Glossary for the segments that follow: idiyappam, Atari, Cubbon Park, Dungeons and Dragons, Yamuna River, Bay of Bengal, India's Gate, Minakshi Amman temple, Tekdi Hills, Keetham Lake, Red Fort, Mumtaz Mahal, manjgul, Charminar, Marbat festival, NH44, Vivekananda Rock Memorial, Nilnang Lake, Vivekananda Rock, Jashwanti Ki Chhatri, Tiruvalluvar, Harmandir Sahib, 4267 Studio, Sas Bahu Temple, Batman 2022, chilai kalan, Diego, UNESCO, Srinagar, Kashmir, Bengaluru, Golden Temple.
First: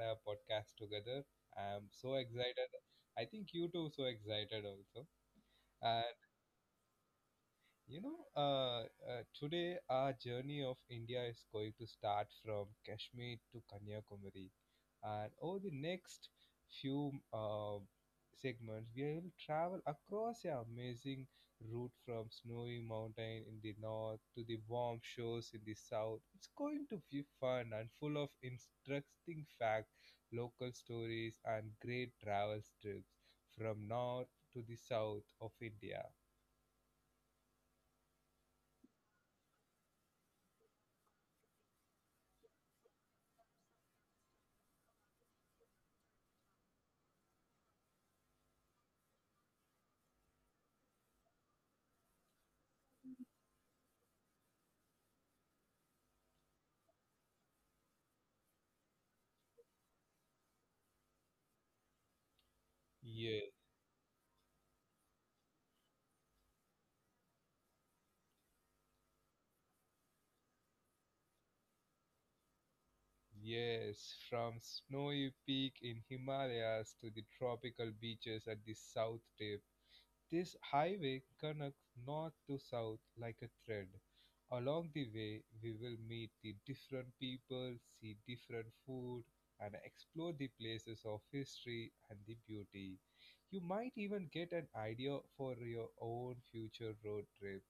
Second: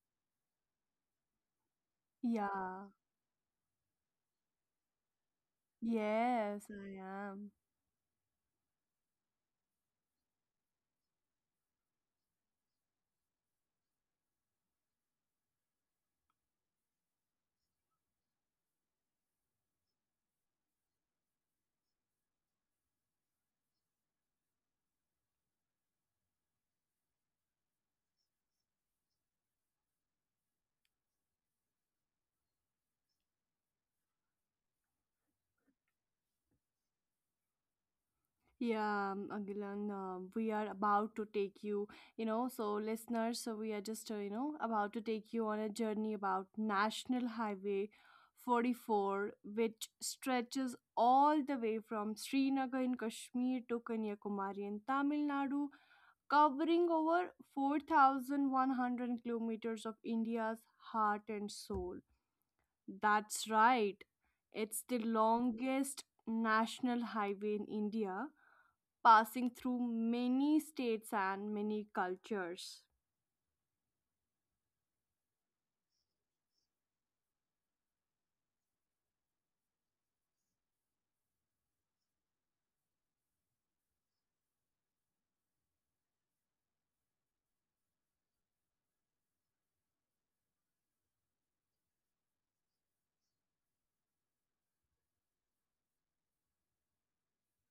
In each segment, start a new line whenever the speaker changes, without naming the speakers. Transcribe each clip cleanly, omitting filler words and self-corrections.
a podcast together. I'm so excited.
Yeah.
I think you too so excited also.
Yes, I am.
Today our journey of India is going to start from Kashmir to Kanyakumari, and over the next few segments, we will travel across an amazing route from snowy mountain in the north to the warm shores in the south. It's going to be fun and full of interesting facts, local stories, and great travel trips from north to the south of India.
Yeah, Agilan, we are about to take you, so listeners, so we are just, about to take you on a journey about National Highway 44, which stretches all the way from Srinagar in Kashmir to Kanyakumari in Tamil Nadu, covering over 4,100 kilometers of India's heart and soul.
Yeah.
That's right, it's the longest national highway in India, passing through many states and many cultures.
Yes, from snowy peak in Himalayas to the tropical beaches at the south tip, this highway connects north to south like a thread. Along the way, we will meet the different people, see different food, and explore the places of history and the beauty. You might even get an idea for your own future road trip.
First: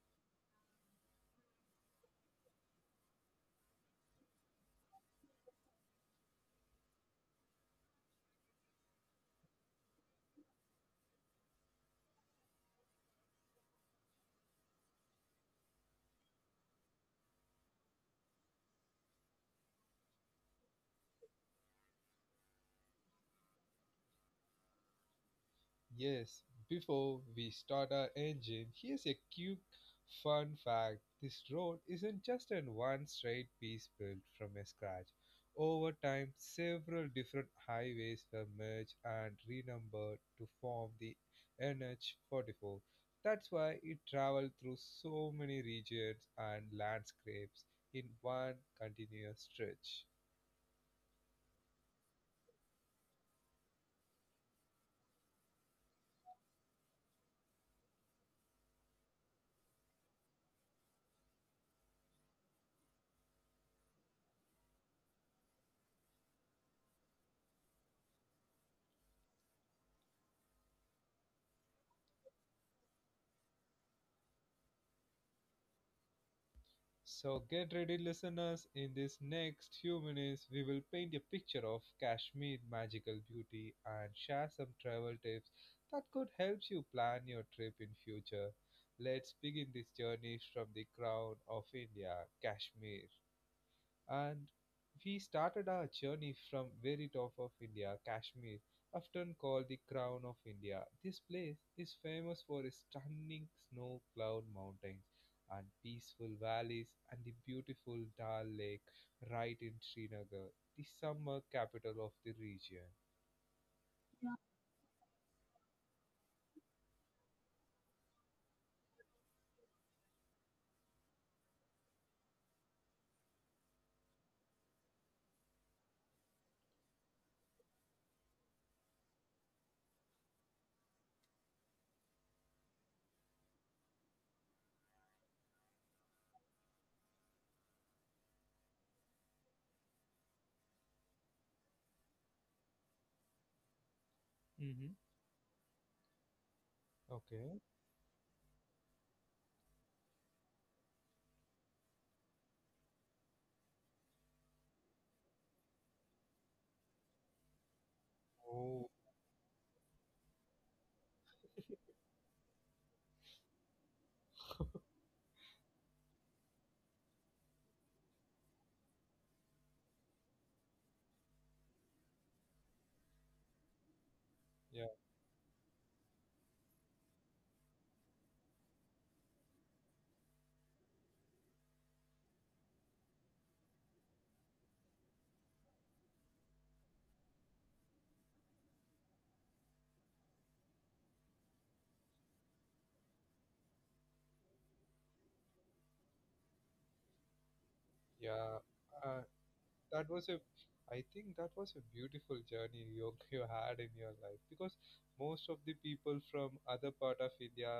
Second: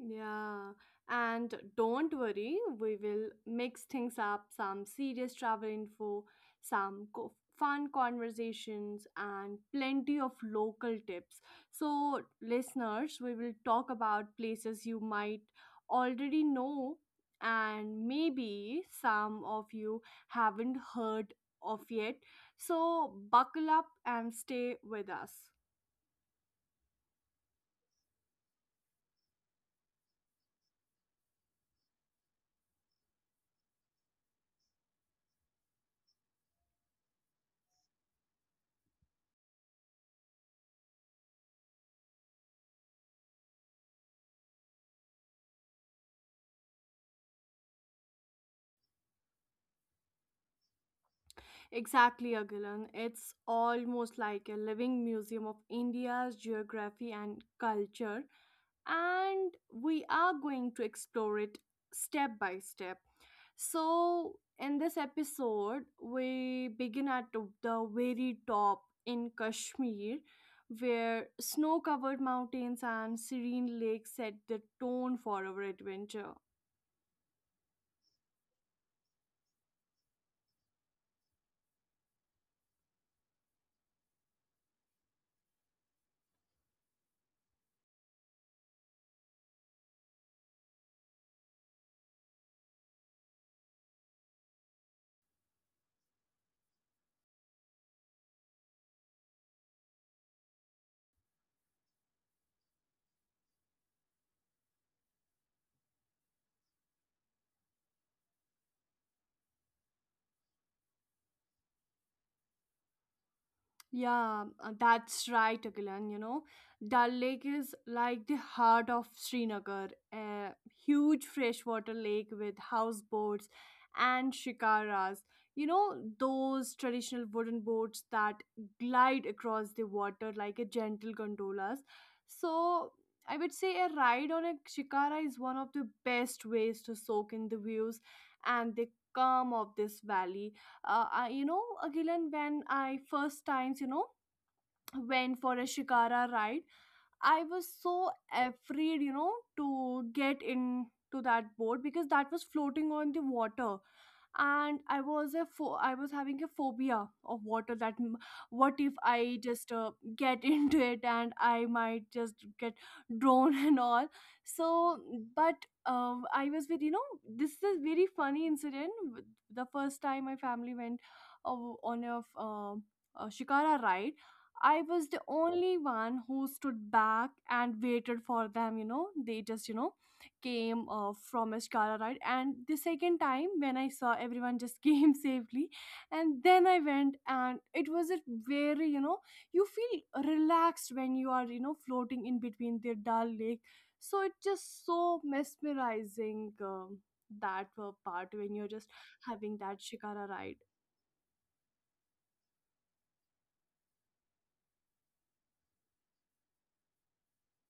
Yeah, and don't worry, we will mix things up, some serious travel info, some fun conversations, and plenty of local tips. So, listeners, we will talk about places you might already know, and maybe some of you haven't heard of yet. So, buckle up and stay with us.
Yes, before we start our engine, here's a cute fun fact. This road isn't just in one straight piece built from a scratch. Over time, several different highways were merged and renumbered to form the NH44. That's why it traveled through so many regions and landscapes in one continuous stretch.
Exactly, Agilan. It's almost like a living museum of India's geography and culture, and we are going to explore it step by step. So, in this episode, we begin at the very top in Kashmir, where snow covered mountains and serene lakes set the tone for our adventure.
So get ready, listeners. In these next few minutes, we will paint a picture of Kashmir magical beauty and share some travel tips that could help you plan your trip in future. Let's begin this journey from the crown of India, Kashmir, and we started our journey from very top of India, Kashmir, often called the crown of India. This place is famous for its stunning snow-cloud mountains and peaceful valleys and the beautiful Dal Lake right in Srinagar, the summer capital of the region.
Yeah, that's right, Akilan. You know, Dal Lake is like the heart of Srinagar, a huge freshwater lake with houseboats and shikaras. You know, those traditional wooden boats that glide across the water like a gentle gondolas. So, I would say a ride on a shikara is one of the best ways to soak in the views and the calm of this valley. Agilan, when I first times,
Mm-hmm.
went for a shikara ride, I
Okay.
was so afraid, you know, to get into that boat because that was floating on the water, and I was having a phobia of water, what
Oh,
if I just get into it and I might just get drawn and all. So but I was with, you know, this is a very funny incident. The first time my family went uh, on a shikara ride, I
yeah,
was the only one who stood back and waited for them, you know. They just, you know, came from a Shikara ride. And the second time when I saw everyone just came safely, and then I went, and it was a very, you know, you feel relaxed when you are, you know, floating in between the Dal Lake. So it's just so mesmerizing, that part
yeah.
when you're just
Uh,
having that
that was a,
Shikara ride.
I think that was a beautiful journey you, you had in your life, because most of the people from other part of India,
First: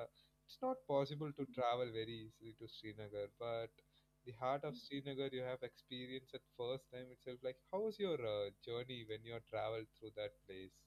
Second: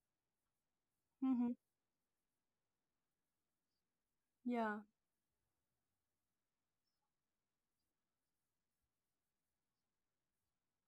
it's not possible to
Hmm.
travel very easily to Srinagar, but the heart
Yeah,
of Srinagar you have experienced at first time itself. Like, how was your journey when you traveled through that place?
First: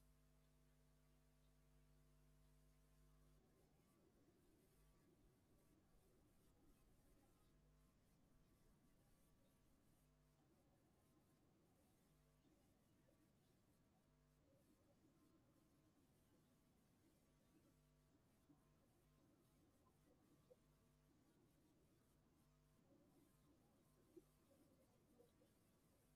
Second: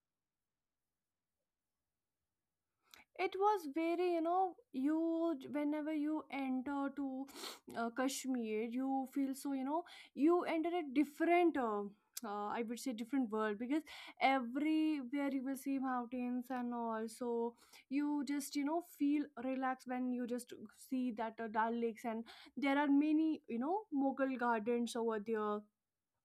it was very, you know, you whenever you enter to Kashmir, you feel, so, you know, you enter a different, I would say different world, because everywhere you will see mountains and all. So you just, you know, feel relaxed when you just see that, Dal Lakes, and there are many, you know, Mughal gardens over there,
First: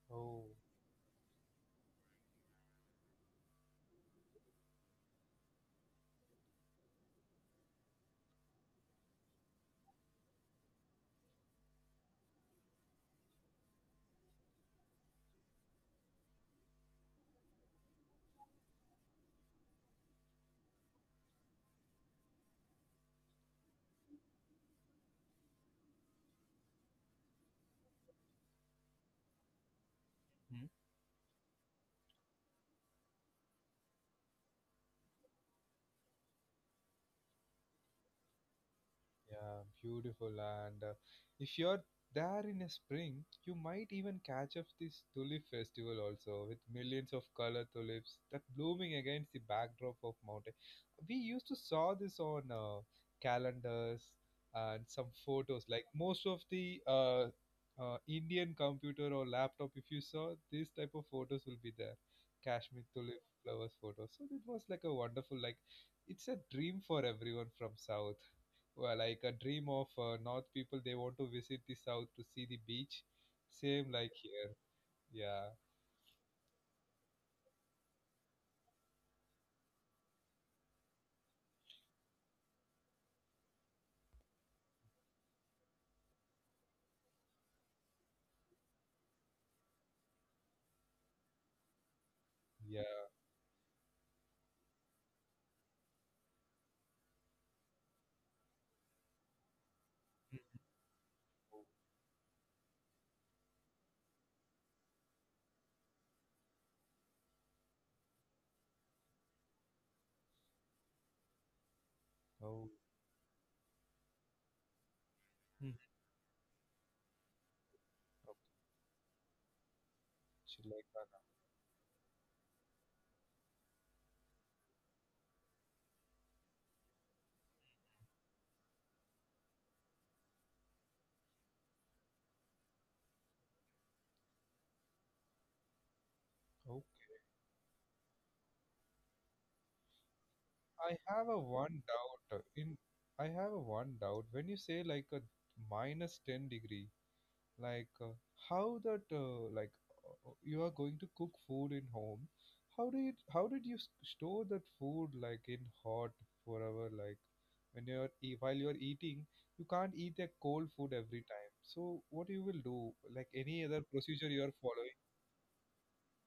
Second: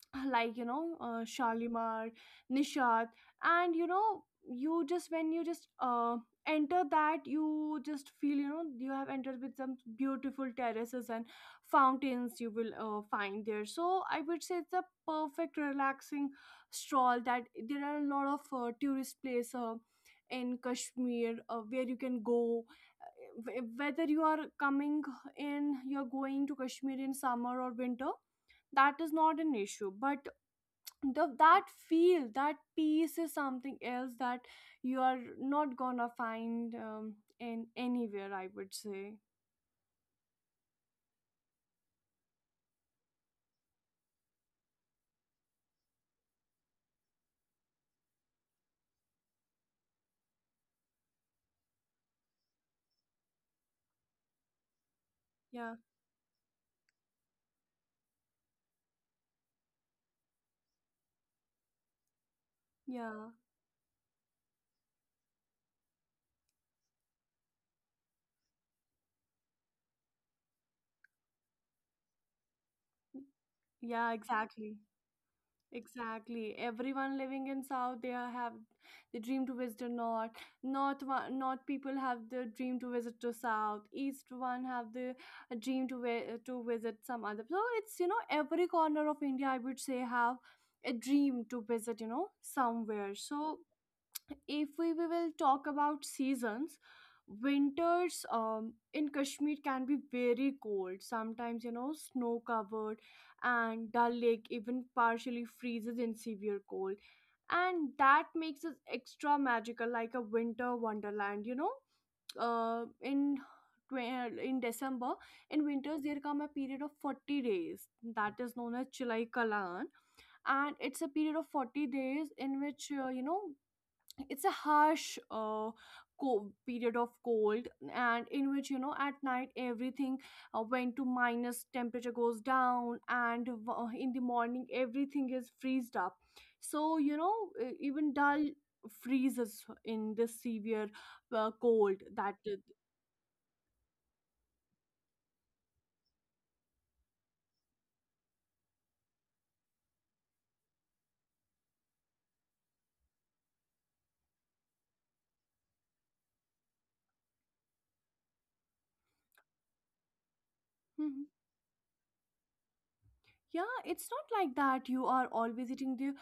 Oh,
like, you know, Shalimar, Nishat, and, you know, you just when you just enter that, you just feel, you know, you have entered with some beautiful terraces and fountains you will find there. So I would say it's a perfect relaxing stroll, that there are a lot of tourist places in Kashmir, where you can go. Whether you are you're going to Kashmir in summer or winter, that is not an issue. But the that feel, that peace is something else that you are not gonna find, in anywhere, I would say.
yeah, beautiful. And if you're there in a spring, you might even catch up this tulip festival also, with millions of color tulips that blooming against the backdrop of mountain. We used to saw this on calendars and some photos.
Yeah,
Like, most of the Indian computer or laptop, if you saw this type of photos will be there. Kashmir tulip
yeah,
flowers photos. So it was like a wonderful, like it's a dream for everyone from south. Well, like a dream of north people, they want to visit the south to see the beach, same like
yeah,
here.
exactly,
Yeah,
exactly. Everyone living in south, have the dream to visit the north. North one, north people have the dream to visit to south. East one have the dream to to visit some other. So it's, you know, every corner of India, I would say, have a dream to visit, you know,
yeah.
somewhere. So, if we will talk about seasons, winters, in Kashmir can be very cold sometimes, you know, snow covered, and Dal Lake even partially freezes in severe cold, and that makes it extra magical, like a winter wonderland, you know.
Oh.
Uh, in twe- in December, in
Hmm.
winters, there come a period of 40 days
Okay.
that is known as chilai kalan.
Sri
And
Lanka.
it's a period of 40 days in which, you know, it's a harsh, period of cold, and in which, you know, at night everything went to minus temperature, goes down. And in the morning, everything is freezed up. So,
Okay.
you know, even Dal freezes in this severe
i have a one
cold.
doubt uh,
That...
in I have a one doubt when you say like a minus 10 degree. like uh, how that you are going to cook food in home? How do you, how did you store that food, like, in hot forever? Like, when while you're eating, you can't eat a cold food every
Mhm.
time. So what you will do, like any
Yeah,
other
it's
procedure you
not
are
like that
following?
you are always eating the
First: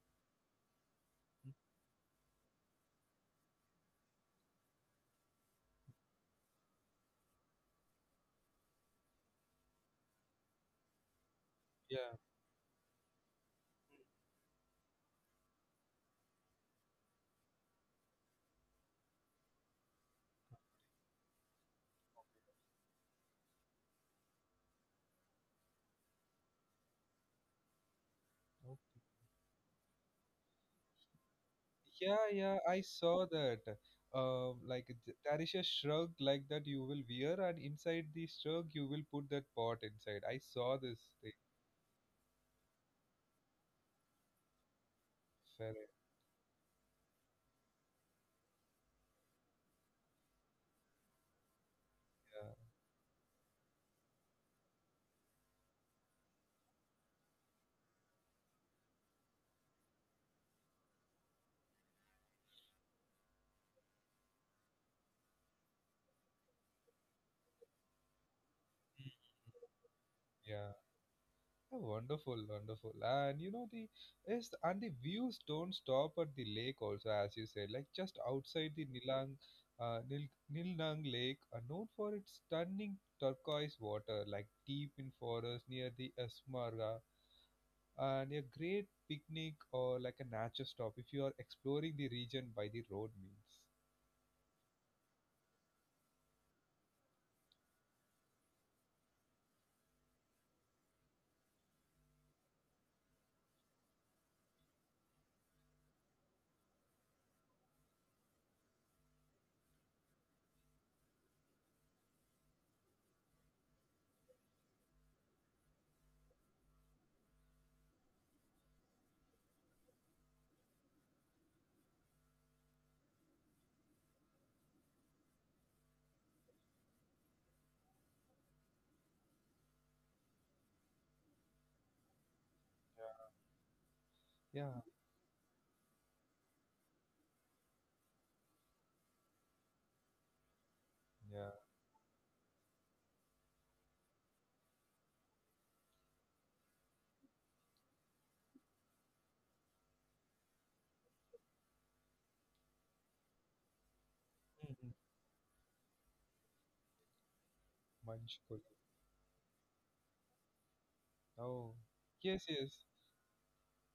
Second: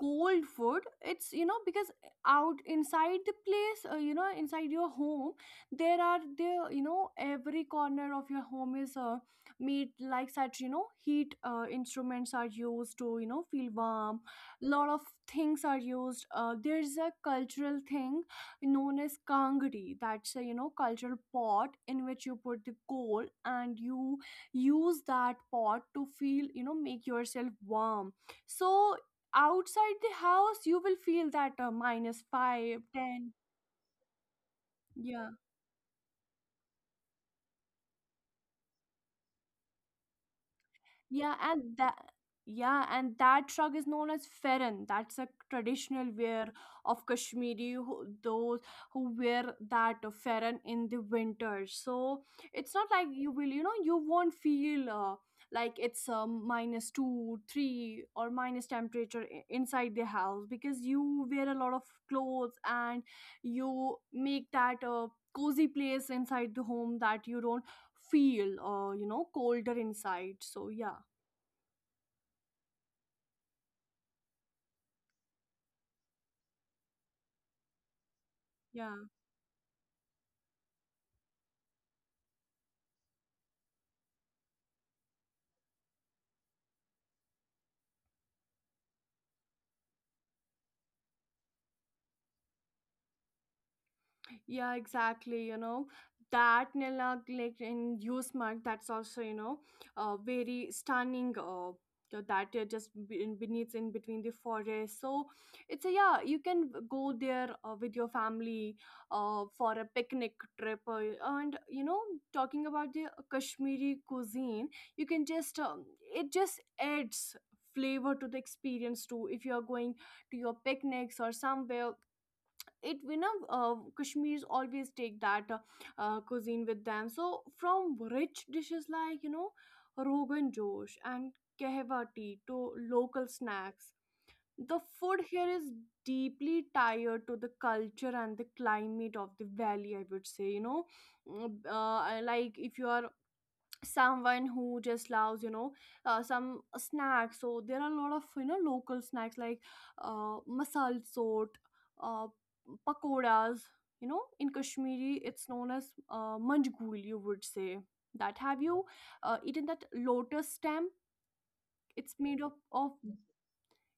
cold food. It's, you know, because out inside the place, you know, inside your home, there are the, you know, every corner of your home is, made like such, you know, heat
Yeah.
instruments are used to, you know, feel warm. Lot of things are used. There's a cultural thing known as kangri. That's a, you know, cultural pot in which you put the coal, and you use that pot to feel, you know, make yourself warm. So
Okay.
outside the house you will feel that, minus
Yeah, yeah, I
5
saw
ten.
that. Like,
Yeah
there is a shrug like that you will wear, and inside the shrug you will put that pot inside. I saw this
Yeah,
thing.
and that shrug is known as Feran. That's a
Fella.
traditional wear of Kashmiri, who, those who wear that Feran in the winter. So it's not like you will, you know, you won't feel, like it's, minus two, three, or minus temperature inside the house, because you wear a lot of clothes, and you make that cozy place inside the home, that you don't feel, you know, colder inside. So
Yeah.
yeah.
Oh, wonderful, wonderful. And you know the is, and the views don't stop at the lake also, as you said, like just outside the
Yeah,
Nilang, uh, Nil Nilnang Lake, are known for its stunning turquoise water, like deep in forest near the Esmarga, and a great picnic or like a nature stop if you are exploring the region by the road means.
yeah, exactly. You know, that neglect in use mark, that's also, you know, very stunning. So that just beneath, in between the forest. So it's a, yeah, you can go there with your family for a picnic trip. And you know, talking about the Kashmiri cuisine, you can just, it just adds flavor to the experience too. If you are going to your picnics or somewhere, it, we know, Kashmiris always take that cuisine with them. So from rich dishes like, you know, rogan josh and kahwa tea to local snacks, the
Yeah,
food here is deeply tied to the culture and the climate of the valley, I would say, you know.
yeah.
Mm, I, like if you are someone who just loves, you know, some snacks, so there are a lot of, you know, local snacks like masal sort, uh, pakoras. You know, in
Mhm.
Kashmiri, it's known as, manjgul, you would say. That, have
Manchkoli.
you eaten that lotus stem?
Oh,
it's made
yes,
up
yes.
of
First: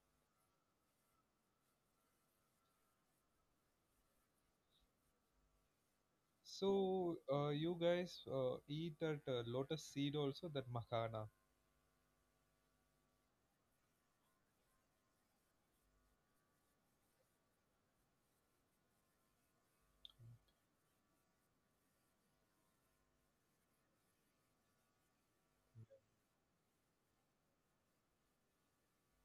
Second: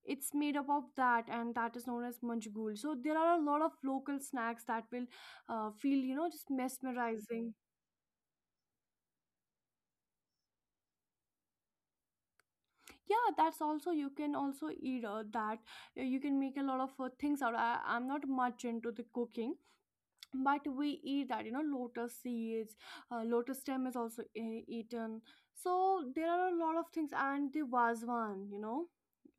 it's made up of that, and that is known as manjgul. So there are a lot of local snacks that will feel, you know, just
So
mesmerizing.
you guys eat that lotus seed also, that makhana.
Yeah, that's also, you can also eat that. You can make a lot of things out. I'm not much into the cooking, but we eat that, you know, lotus seeds. Lotus stem is also eaten. So there are a lot of things. And the wazwan, you know,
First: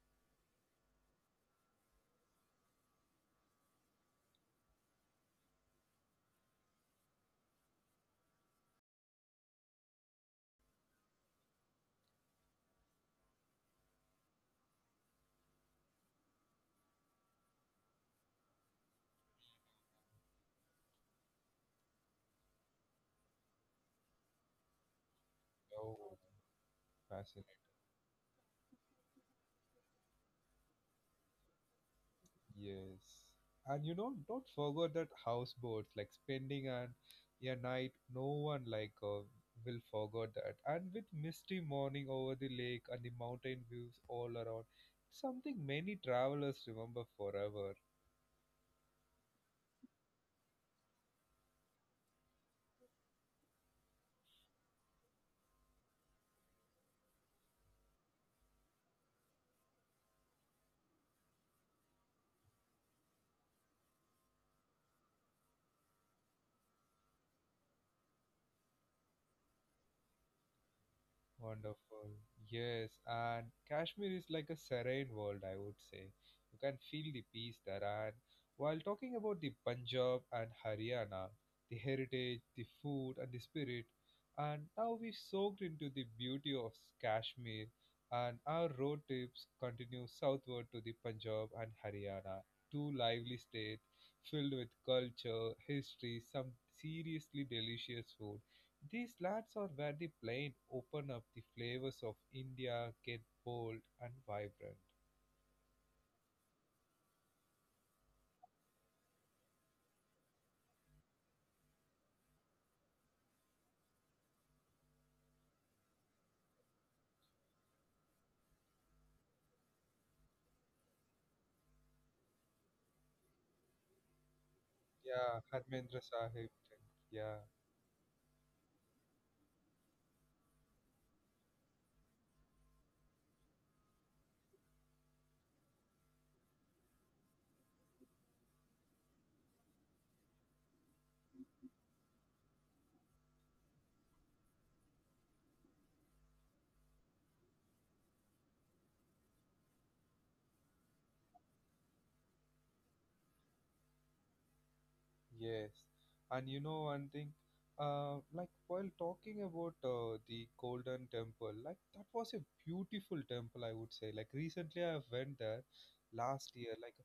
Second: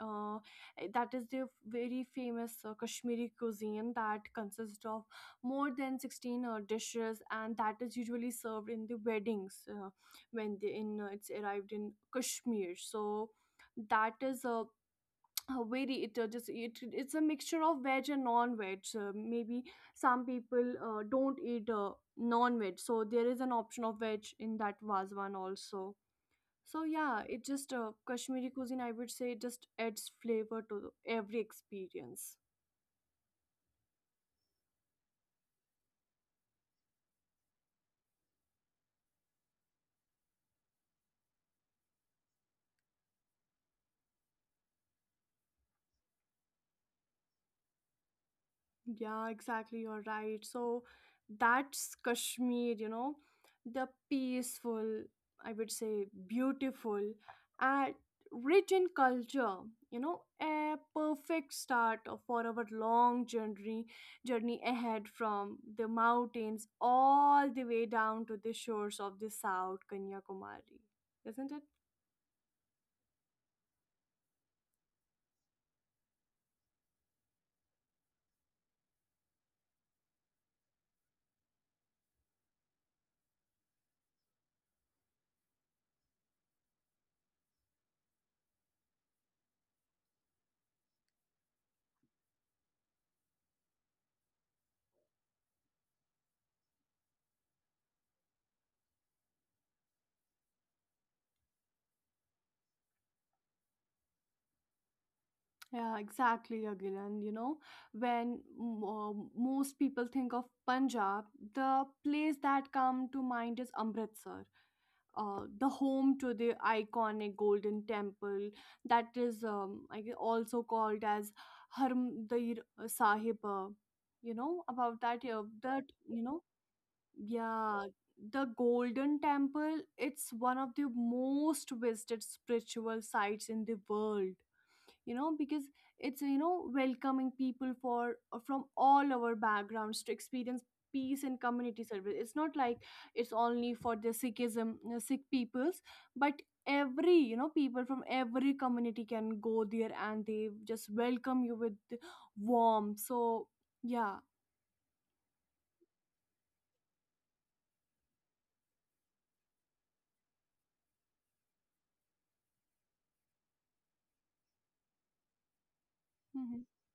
uh, that is the very famous Kashmiri cuisine that consists of more than 16 dishes, and that is usually served in the weddings, when they in, it's arrived in Kashmir. So that is a, very, it, it's a mixture of veg and non-veg. Maybe some people don't eat non-veg, so there is an option of veg in that vazwan also.
Oh,
So yeah, it just,
fascinating.
Kashmiri cuisine, I would say, just adds flavor to every experience.
Yes. And you know, don't forget that houseboats, like spending an a night, no one like will forget that. And with misty morning over the lake and the mountain views all around, something many travelers remember forever.
Yeah, exactly. You're right. So that's Kashmir, you know, the peaceful, I would say beautiful, and rich in culture. You know, a perfect start for our long journey ahead, from the mountains all the way down to the shores of the South Kanyakumari. Isn't it?
Wonderful. Yes, and Kashmir is like a serene world, I would say. You can feel the peace there. And while talking about the Punjab and Haryana, the heritage, the food, and the spirit, and now we soaked into the beauty of Kashmir, and our road trips continue southward to the Punjab and Haryana, two lively states filled with culture, history, some seriously delicious food. These lads are where the plain open up, the flavors of India get bold and vibrant.
Yeah, exactly, Agilan. You know, when most people think of Punjab, the place that come to mind is Amritsar, the home to the iconic Golden Temple, that is, also called as Harmandir Sahib. You know about
Yeah,
that?
Harmendra
That, you
Sahib.
know,
Yeah.
yeah, the Golden Temple. It's one of the most visited spiritual sites in the world because it's welcoming people for from all our backgrounds to experience peace and community service. It's not like it's only for the sikhism sikh peoples, but every people from every community can go there and they just welcome you with warmth, so yeah.
Yes, and you know one thing, like while talking about the Golden Temple, like that was a beautiful temple, I would say. Like, recently I went there last
Hmm.
year. Like,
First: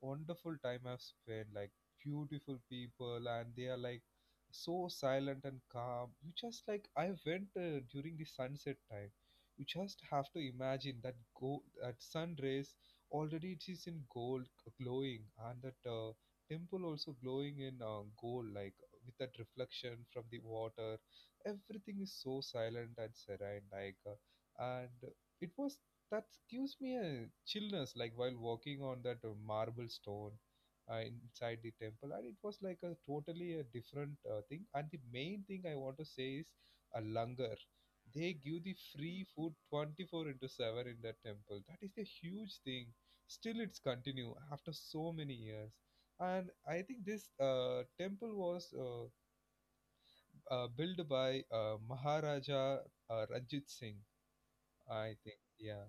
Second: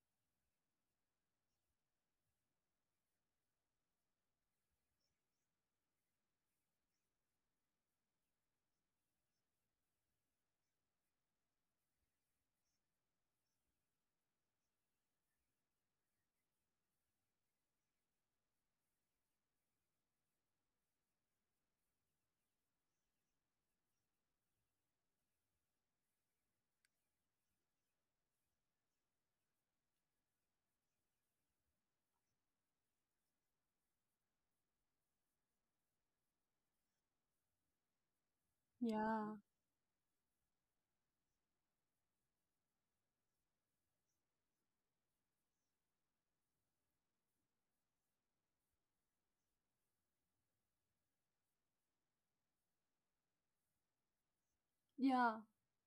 wonderful time I've spent. Like, beautiful people, and they are like so silent and calm. You just, like I went during the sunset time. You just have to imagine that go that sun rays, already it is in gold glowing, and that temple also glowing in gold, like with that reflection from the water. Everything is so silent and serene, like, and it was that gives me a chillness, like while walking on that marble stone inside the temple, and it was like a totally a different thing. And the main thing I want to say is a langar. They give the free
Yeah,
food 24 into 7 in that temple. That is a huge thing. Still it's continue after so many years, and I think this temple was built by Maharaja Ranjit Singh, I
yeah,
think. Yeah.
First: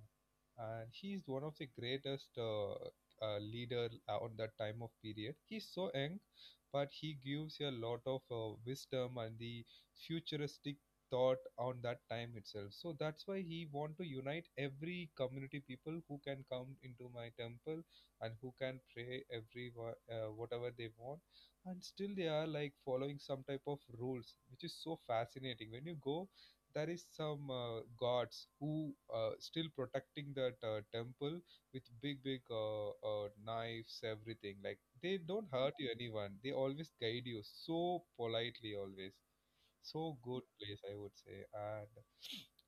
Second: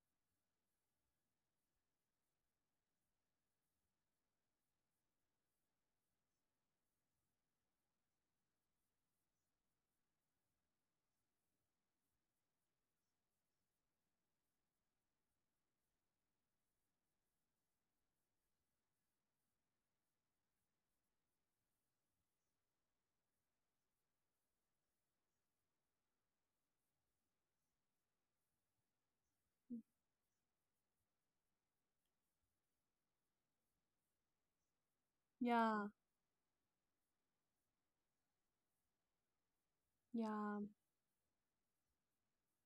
And he's one of the greatest leader on that time of period. He's so young, but he gives you a lot of wisdom and the futuristic thought on that time itself. So that's why he want to unite every community people who can come into my temple and who can pray every whatever they want. And still they are like following some type of rules, which is so fascinating. When you go, there is some gods who still protecting that temple with big big knives, everything. Like, they don't hurt
yeah,
you anyone, they always guide you so politely always. So good
yeah.
place, I would say. and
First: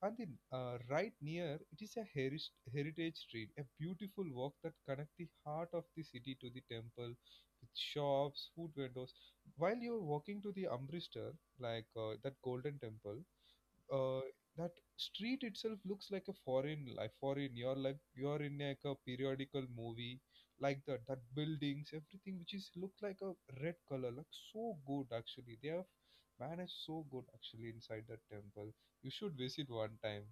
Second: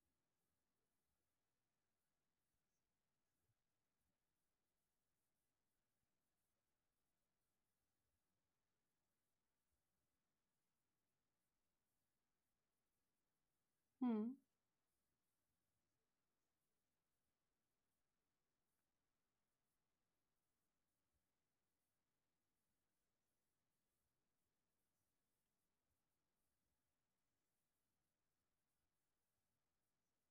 and then right near it is a heritage street, a beautiful walk that connect the heart of the city to the temple, with shops, food vendors. While you're walking to the Amritsar, like that Golden Temple, uh,
Hmm.
that street itself looks like a foreign life foreign. You're like you're in like a periodical movie like that. That buildings, everything which is look like a red color, like so good. Actually they have managed so good actually. Inside that temple, you should visit one time.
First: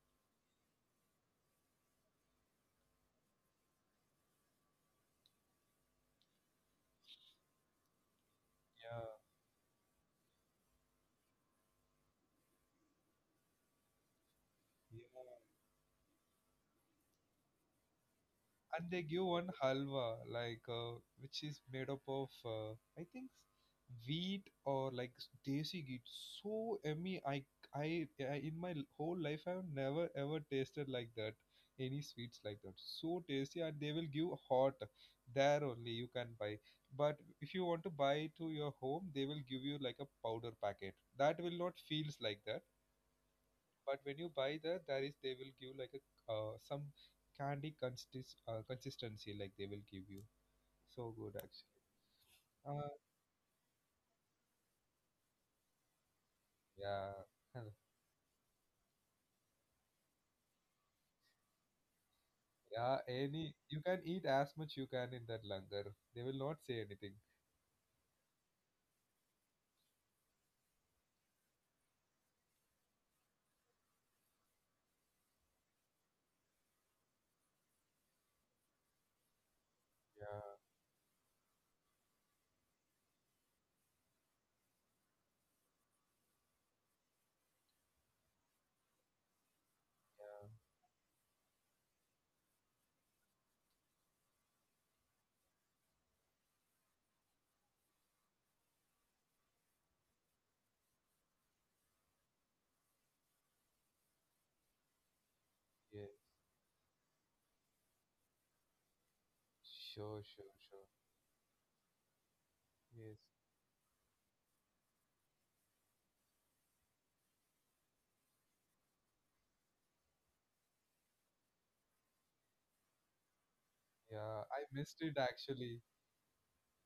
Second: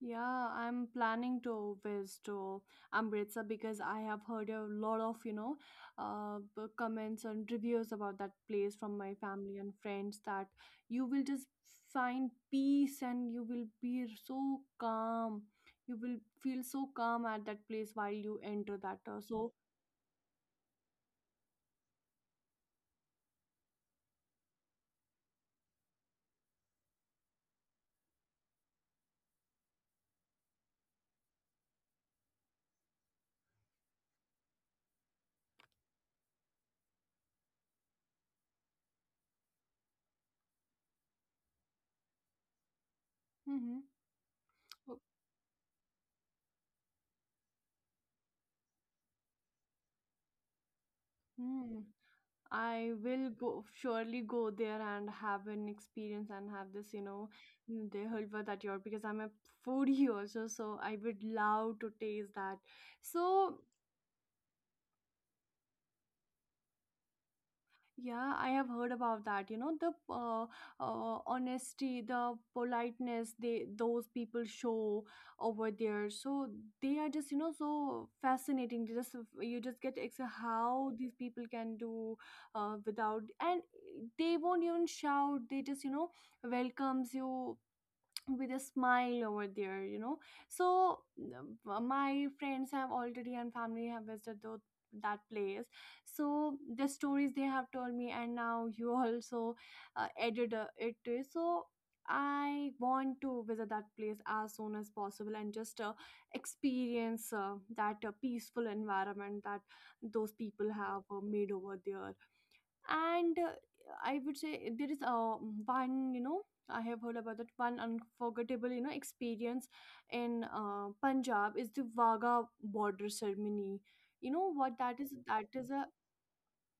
Yeah, I'm planning to visit to Amritsar because I have heard a lot of, comments and reviews about that place from my
Yeah,
family and friends, that you will just find peace and you will be so
yeah.
calm. You will feel so calm at that place while you enter
And
that.
they
uh,
give one
So,
halwa, like which is made up of uh, I think wheat or like desi ghee. It's so yummy. I I in my whole life I've never ever tasted like that, any sweets like that so tasty. And they will give hot, there only you can buy. But if you want to buy to your home, they will give you like a powder packet that will not feels like that.
mm-hmm.
But when you buy the, there is, they will give like a some candy consistency like they will give you. So good actually.
I
Uh,
will go, surely go there and have an experience and have this,
yeah,
mm,
huh,
the halwa that you're, because I'm a foodie also, so I would love to taste that.
yeah. Any
So
you can eat as much you can in that langar. They will not say anything.
yeah, I have heard about that. You know, the honesty, the politeness they those people show over there. So they are just, so fascinating. They just, you just get ex-
Yeah,
how these people can do without, and they won't even shout. They just, welcomes you with a smile over there, you know
yeah,
so my friends have already and family have visited tho- that place, so the stories they have told me, and now you also added it to it. So I want to visit that place as soon as possible and just
yes.
experience that peaceful environment that
Sure,
those
sure,
people
sure.
have made over there.
Yes.
And I would say there is one, I have heard about that one unforgettable experience in Punjab is the Vaga Border Ceremony. You
Yeah,
know
I
what
missed
that
it
is? That is
actually.
a,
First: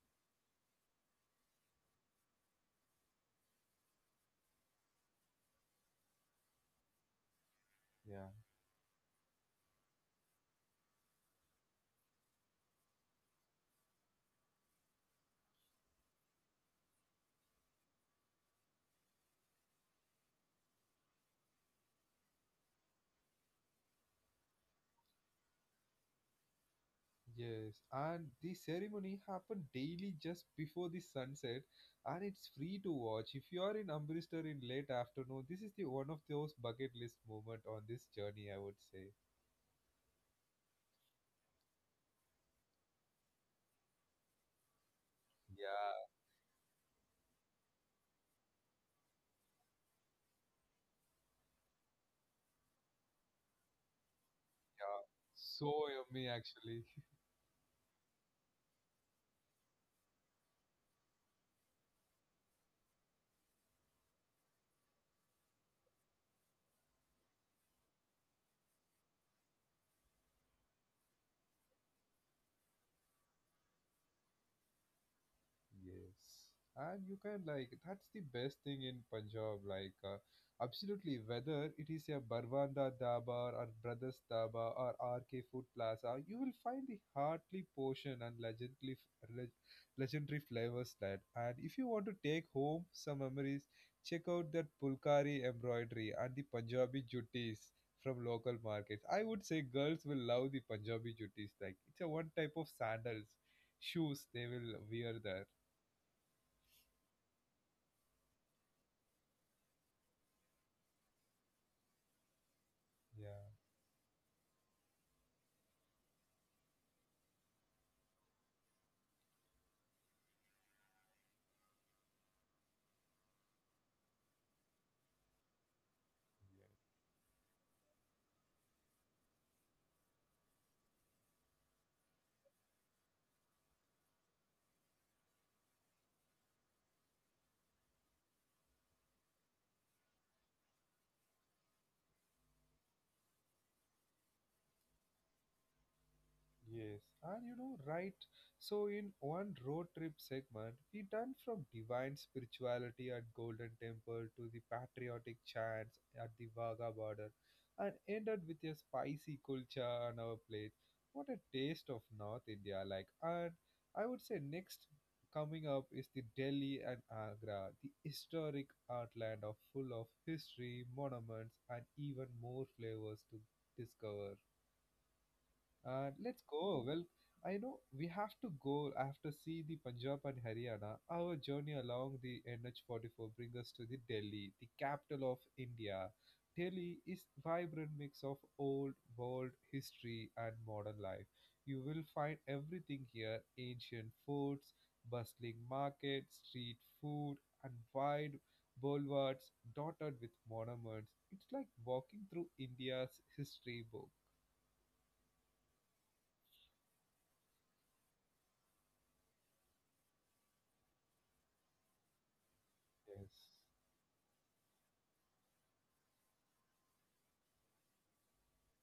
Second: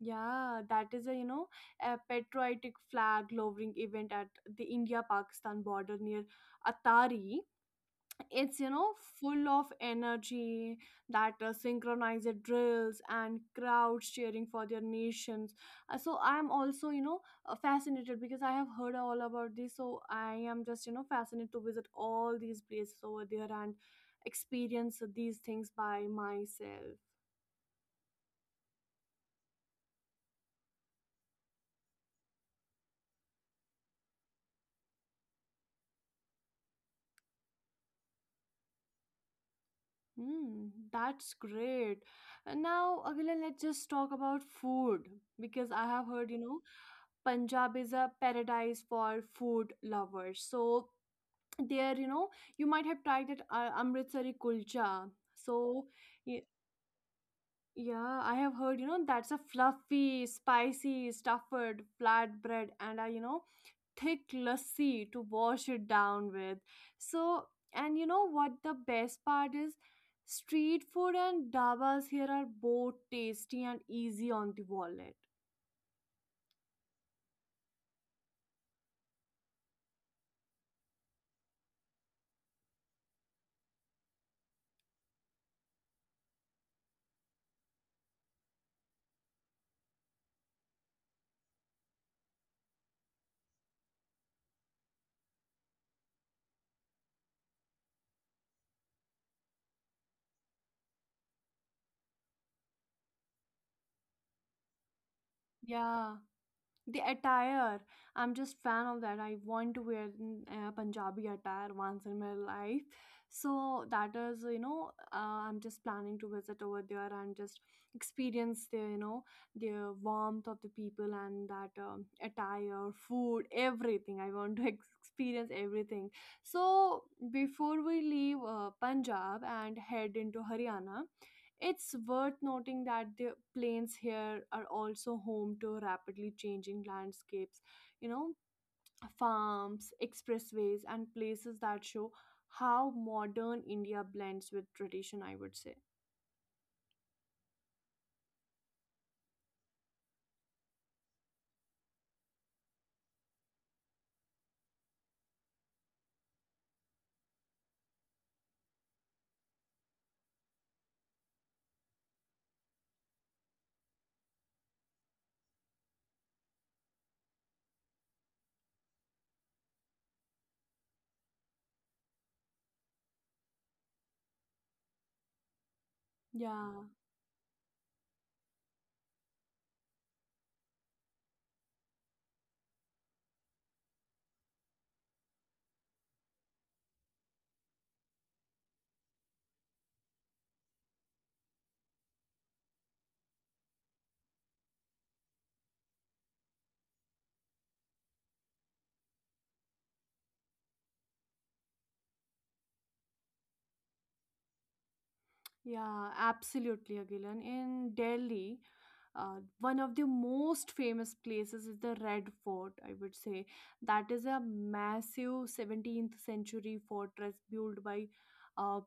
yeah, that is a, a patriotic flag lowering event at the india pakistan border near Atari.
Yeah.
It's, full of energy, that synchronized drills and crowds cheering for their nations. So I'm also, fascinated, because I have heard all about this, so I am just, fascinated to visit all these places over there and experience these things by myself.
Yes, and the ceremony happened daily just before the sunset, and it's free to watch. If you are in Amritsar in late afternoon, this is the one of those bucket list moment on this journey, I would say.
Hmm, that's great. And now, Aguilar, let's just talk about food, because I have
Yeah,
heard, Punjab is a paradise for food lovers. So, there, you might have tried that amritsari
yeah,
kulcha.
so
So
yummy
y-
actually.
yeah, I have heard, that's a fluffy spicy stuffed flatbread and a, thick lassi to wash it down with. So, and you know what the best part is? Street food and dabas here are both tasty and easy on the wallet.
Yes. And you can like that's the best thing in Punjab. Like, absolutely, whether it is a Barwanda Dhaba or Brothers Dhaba or RK Food Plaza, you will find the heartly portion and legendary flavors that. And if you want to take home some memories, check out that Pulkari embroidery and the Punjabi juttis from local markets. I would say girls will love the Punjabi juttis. Like, it's a one type of sandals shoes they will wear there.
Yeah, the attire, I'm just fan of that. I want to wear Punjabi attire once in my life.
Yeah,
So that is, I'm just planning to visit over there and just experience the, the warmth of the people and that attire, food, everything. I want to ex- experience everything. So before we leave Punjab and head into Haryana, it's worth noting that the plains here are also home to rapidly changing landscapes, you know, farms, expressways, and places that show how modern India blends with tradition, I would say.
yeah, yes. And you know, right? So, in one road trip segment, we done from divine spirituality at Golden Temple to the patriotic chants at the Wagah border, and ended with a spicy kulcha on our plate. What a taste of North India! Like, and I would say next coming up is the Delhi and Agra, the historic heartland of full of history, monuments, and even more flavors to discover. Let's
Yeah,
go. Well, I know we have to go. I have to see the Punjab and Haryana. Our journey along the NH44 brings us to the Delhi, the capital of India. Delhi is vibrant mix of old world history and modern life. You will find everything here: ancient forts, bustling markets, street food, and wide boulevards dotted with monuments. It's like walking through India's history book.
yeah, absolutely, Agilan. In Delhi, one of the most famous places is the Red Fort, I would say.
Yes.
That is a massive 17th century fortress built by uh,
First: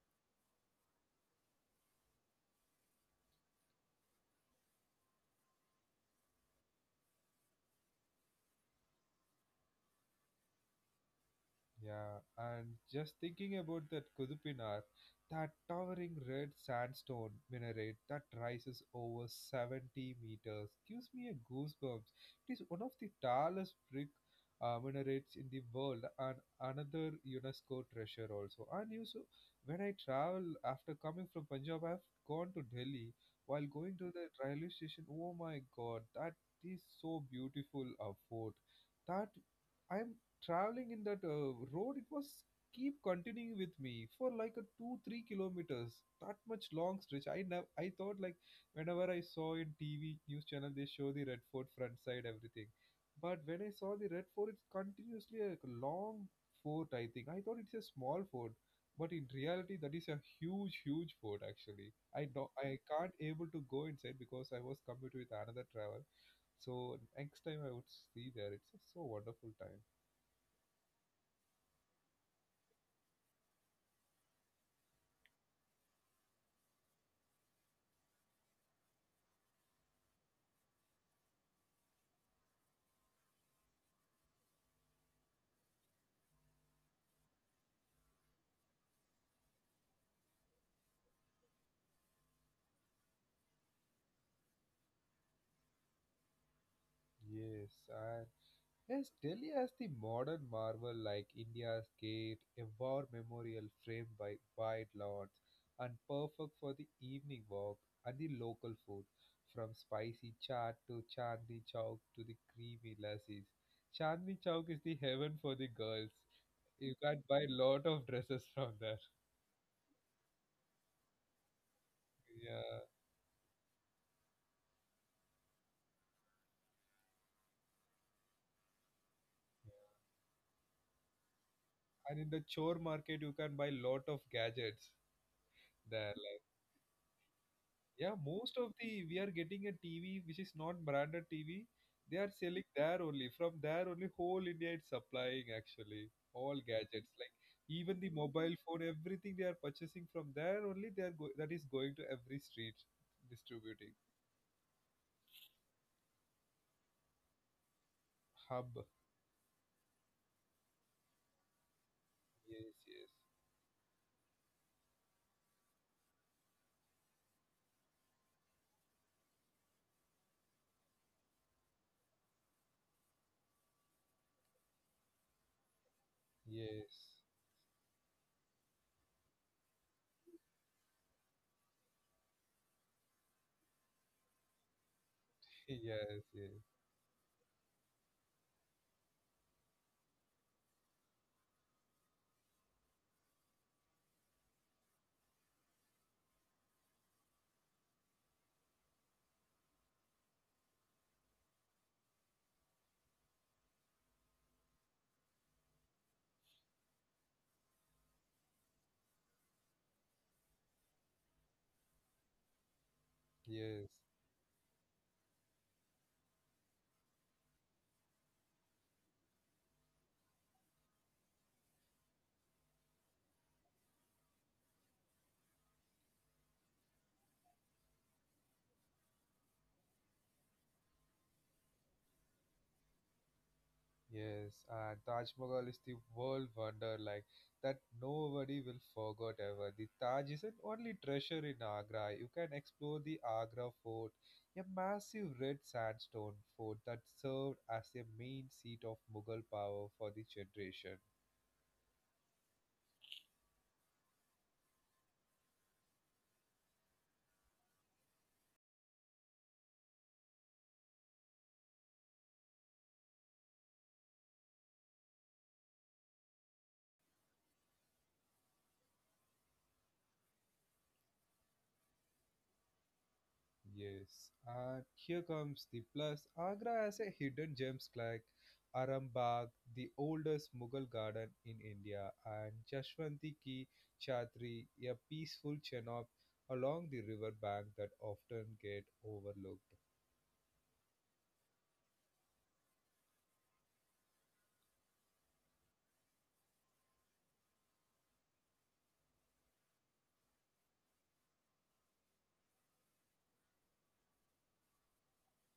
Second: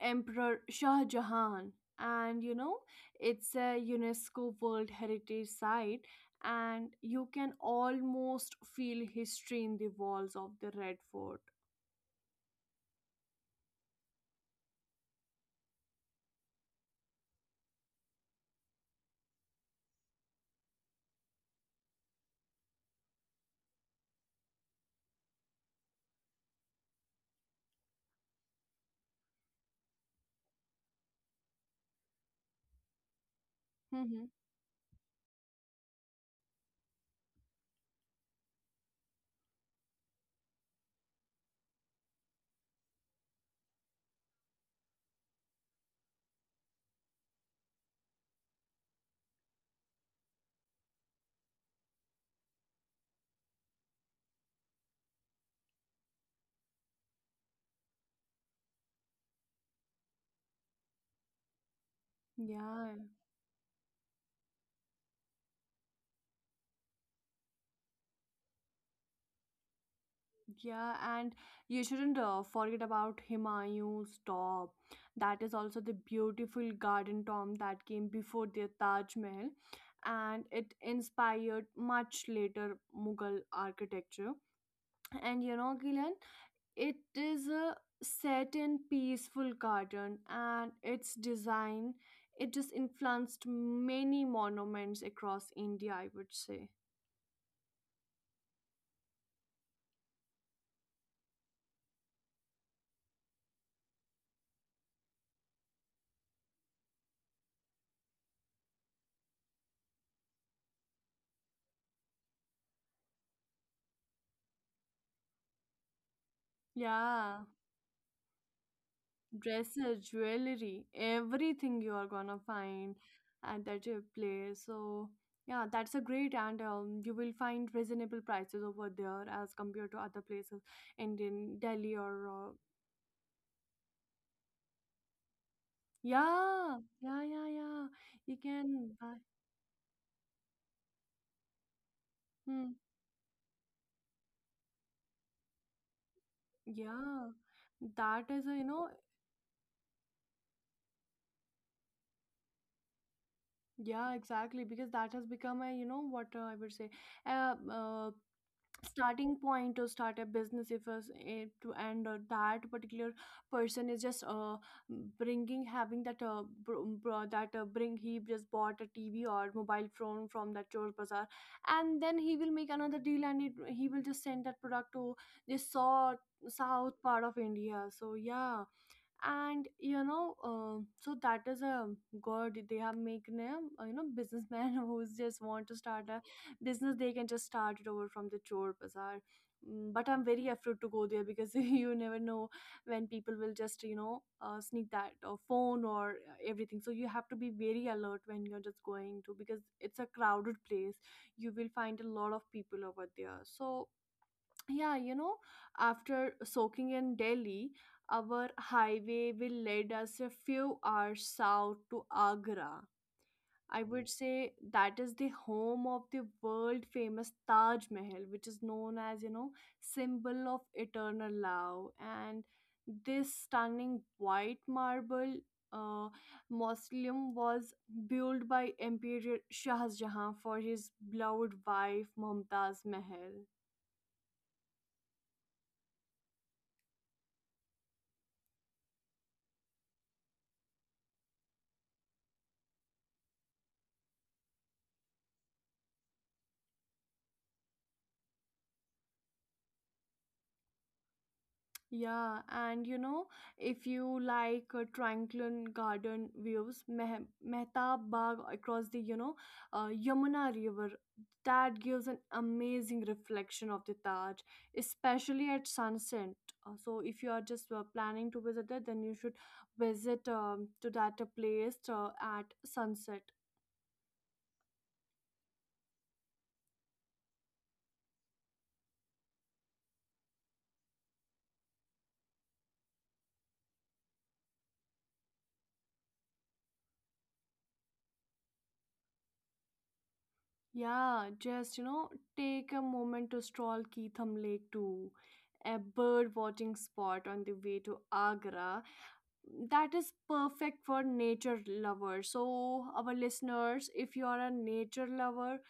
Emperor Shah Jahan. And you know, it's a UNESCO World Heritage Site, and you can almost feel history in the walls of the Red Fort.
Yeah, and just thinking about that Kudupinar, that towering red sandstone minaret that rises over 70 meters gives me a goosebumps. It is one of the tallest brick minarets in the world and another UNESCO treasure also. And you so when I travel after coming from Punjab, I've gone to Delhi while going to
Hmm.
the railway station. Oh my God, that is so beautiful a fort. That I'm traveling in that road, it was keep continuing with me for like a 2 3 kilometers, that much long stretch. I never i thought like, whenever I saw in tv news channel, they show the red fort front side everything. But when I saw the red fort, it's continuously a long fort. I thought it's a small fort, but in reality that is a huge huge fort actually. I
Yeah,
can't able to go inside because I was committed with another travel. So next time I would see there. It's a so wonderful time.
yeah, and you shouldn't forget about Humayun's tomb. That is also the beautiful garden tomb that came before the Taj Mahal, and it inspired much later Mughal architecture. And you know, Gillian, it is a set in peaceful garden and its design, it just influenced many monuments across India, I would say.
Yes, and yes, Delhi has the modern marvel like India's Gate, a war memorial framed by wide lawns, and perfect for the evening walk and the local food, from spicy chaat to chandni chowk to the creamy lassis. Chandni chowk is the heaven for the girls. You can
Yeah,
buy lot of dresses from there.
dresses, jewelry, everything you are gonna
Yeah,
find at that place. So yeah, that's a great. And you will find reasonable prices over there as compared to other places, and in Delhi or
and in the chore market you can buy lot of gadgets there. Like,
yeah, yeah, yeah, yeah.
yeah,
You
most of
can buy.
the we are getting a TV which is not branded TV. They are
Hmm.
selling there only. From there only, whole India is supplying actually all gadgets
Yeah,
like even the
that is a, you
mobile
know,
phone, everything they are purchasing from there only. That is going to every street distributing
yeah, exactly, because that has become a, you know, what I would say, a
hub.
starting point to start a business if us eh, to. And that particular
Yes,
person is just bringing, having that br br that bring he just bought a TV or mobile phone from that Chor Bazaar, and then he will make another deal and it, he will just send that product to this south part
yes,
of India. So yeah, and you know, so that is a god they have made him, businessman who's just want to
yes,
start a
yes, yes,
business, they can just start it over from the chore bazaar. Mm, but I'm very afraid to go there, because you never know when people will just, sneak that phone or everything, so you have to be very alert when you're just going to, because it's a crowded place. You will find a lot of people over there. So yeah, after soaking in Delhi, our highway will lead us a few hours south to Agra. I
yes.
would say that is the home of the world famous Taj Mahal, which is known as, symbol of eternal love. And this stunning white marble uh, mausoleum was built by Emperor Shah Jahan for his beloved wife Mumtaz Mahal.
Yes, and Taj Mahal is the world wonder like that nobody will forget ever. The Taj isn't only treasure in Agra. You can explore the Agra Fort, a massive red sandstone fort that served as a main seat of Mughal power for the generation.
Yeah, and you know, if you like tranquil garden views, Mehtab Bagh across the, Yamuna River, that gives an amazing reflection of the Taj, especially at sunset. So if you are just planning to visit it, then you should visit to that place at sunset.
Yes, and here comes the plus. Agra has a hidden gems like Arambagh, the oldest Mughal garden in India, and Jashwanti Ki Chhatri, a peaceful chenop along the river bank that often get overlooked.
Yeah, just you know, take a moment to stroll Keetham Lake too, a bird watching spot on the way to Agra. That is perfect for nature lovers. So, our listeners, if you are a nature lover,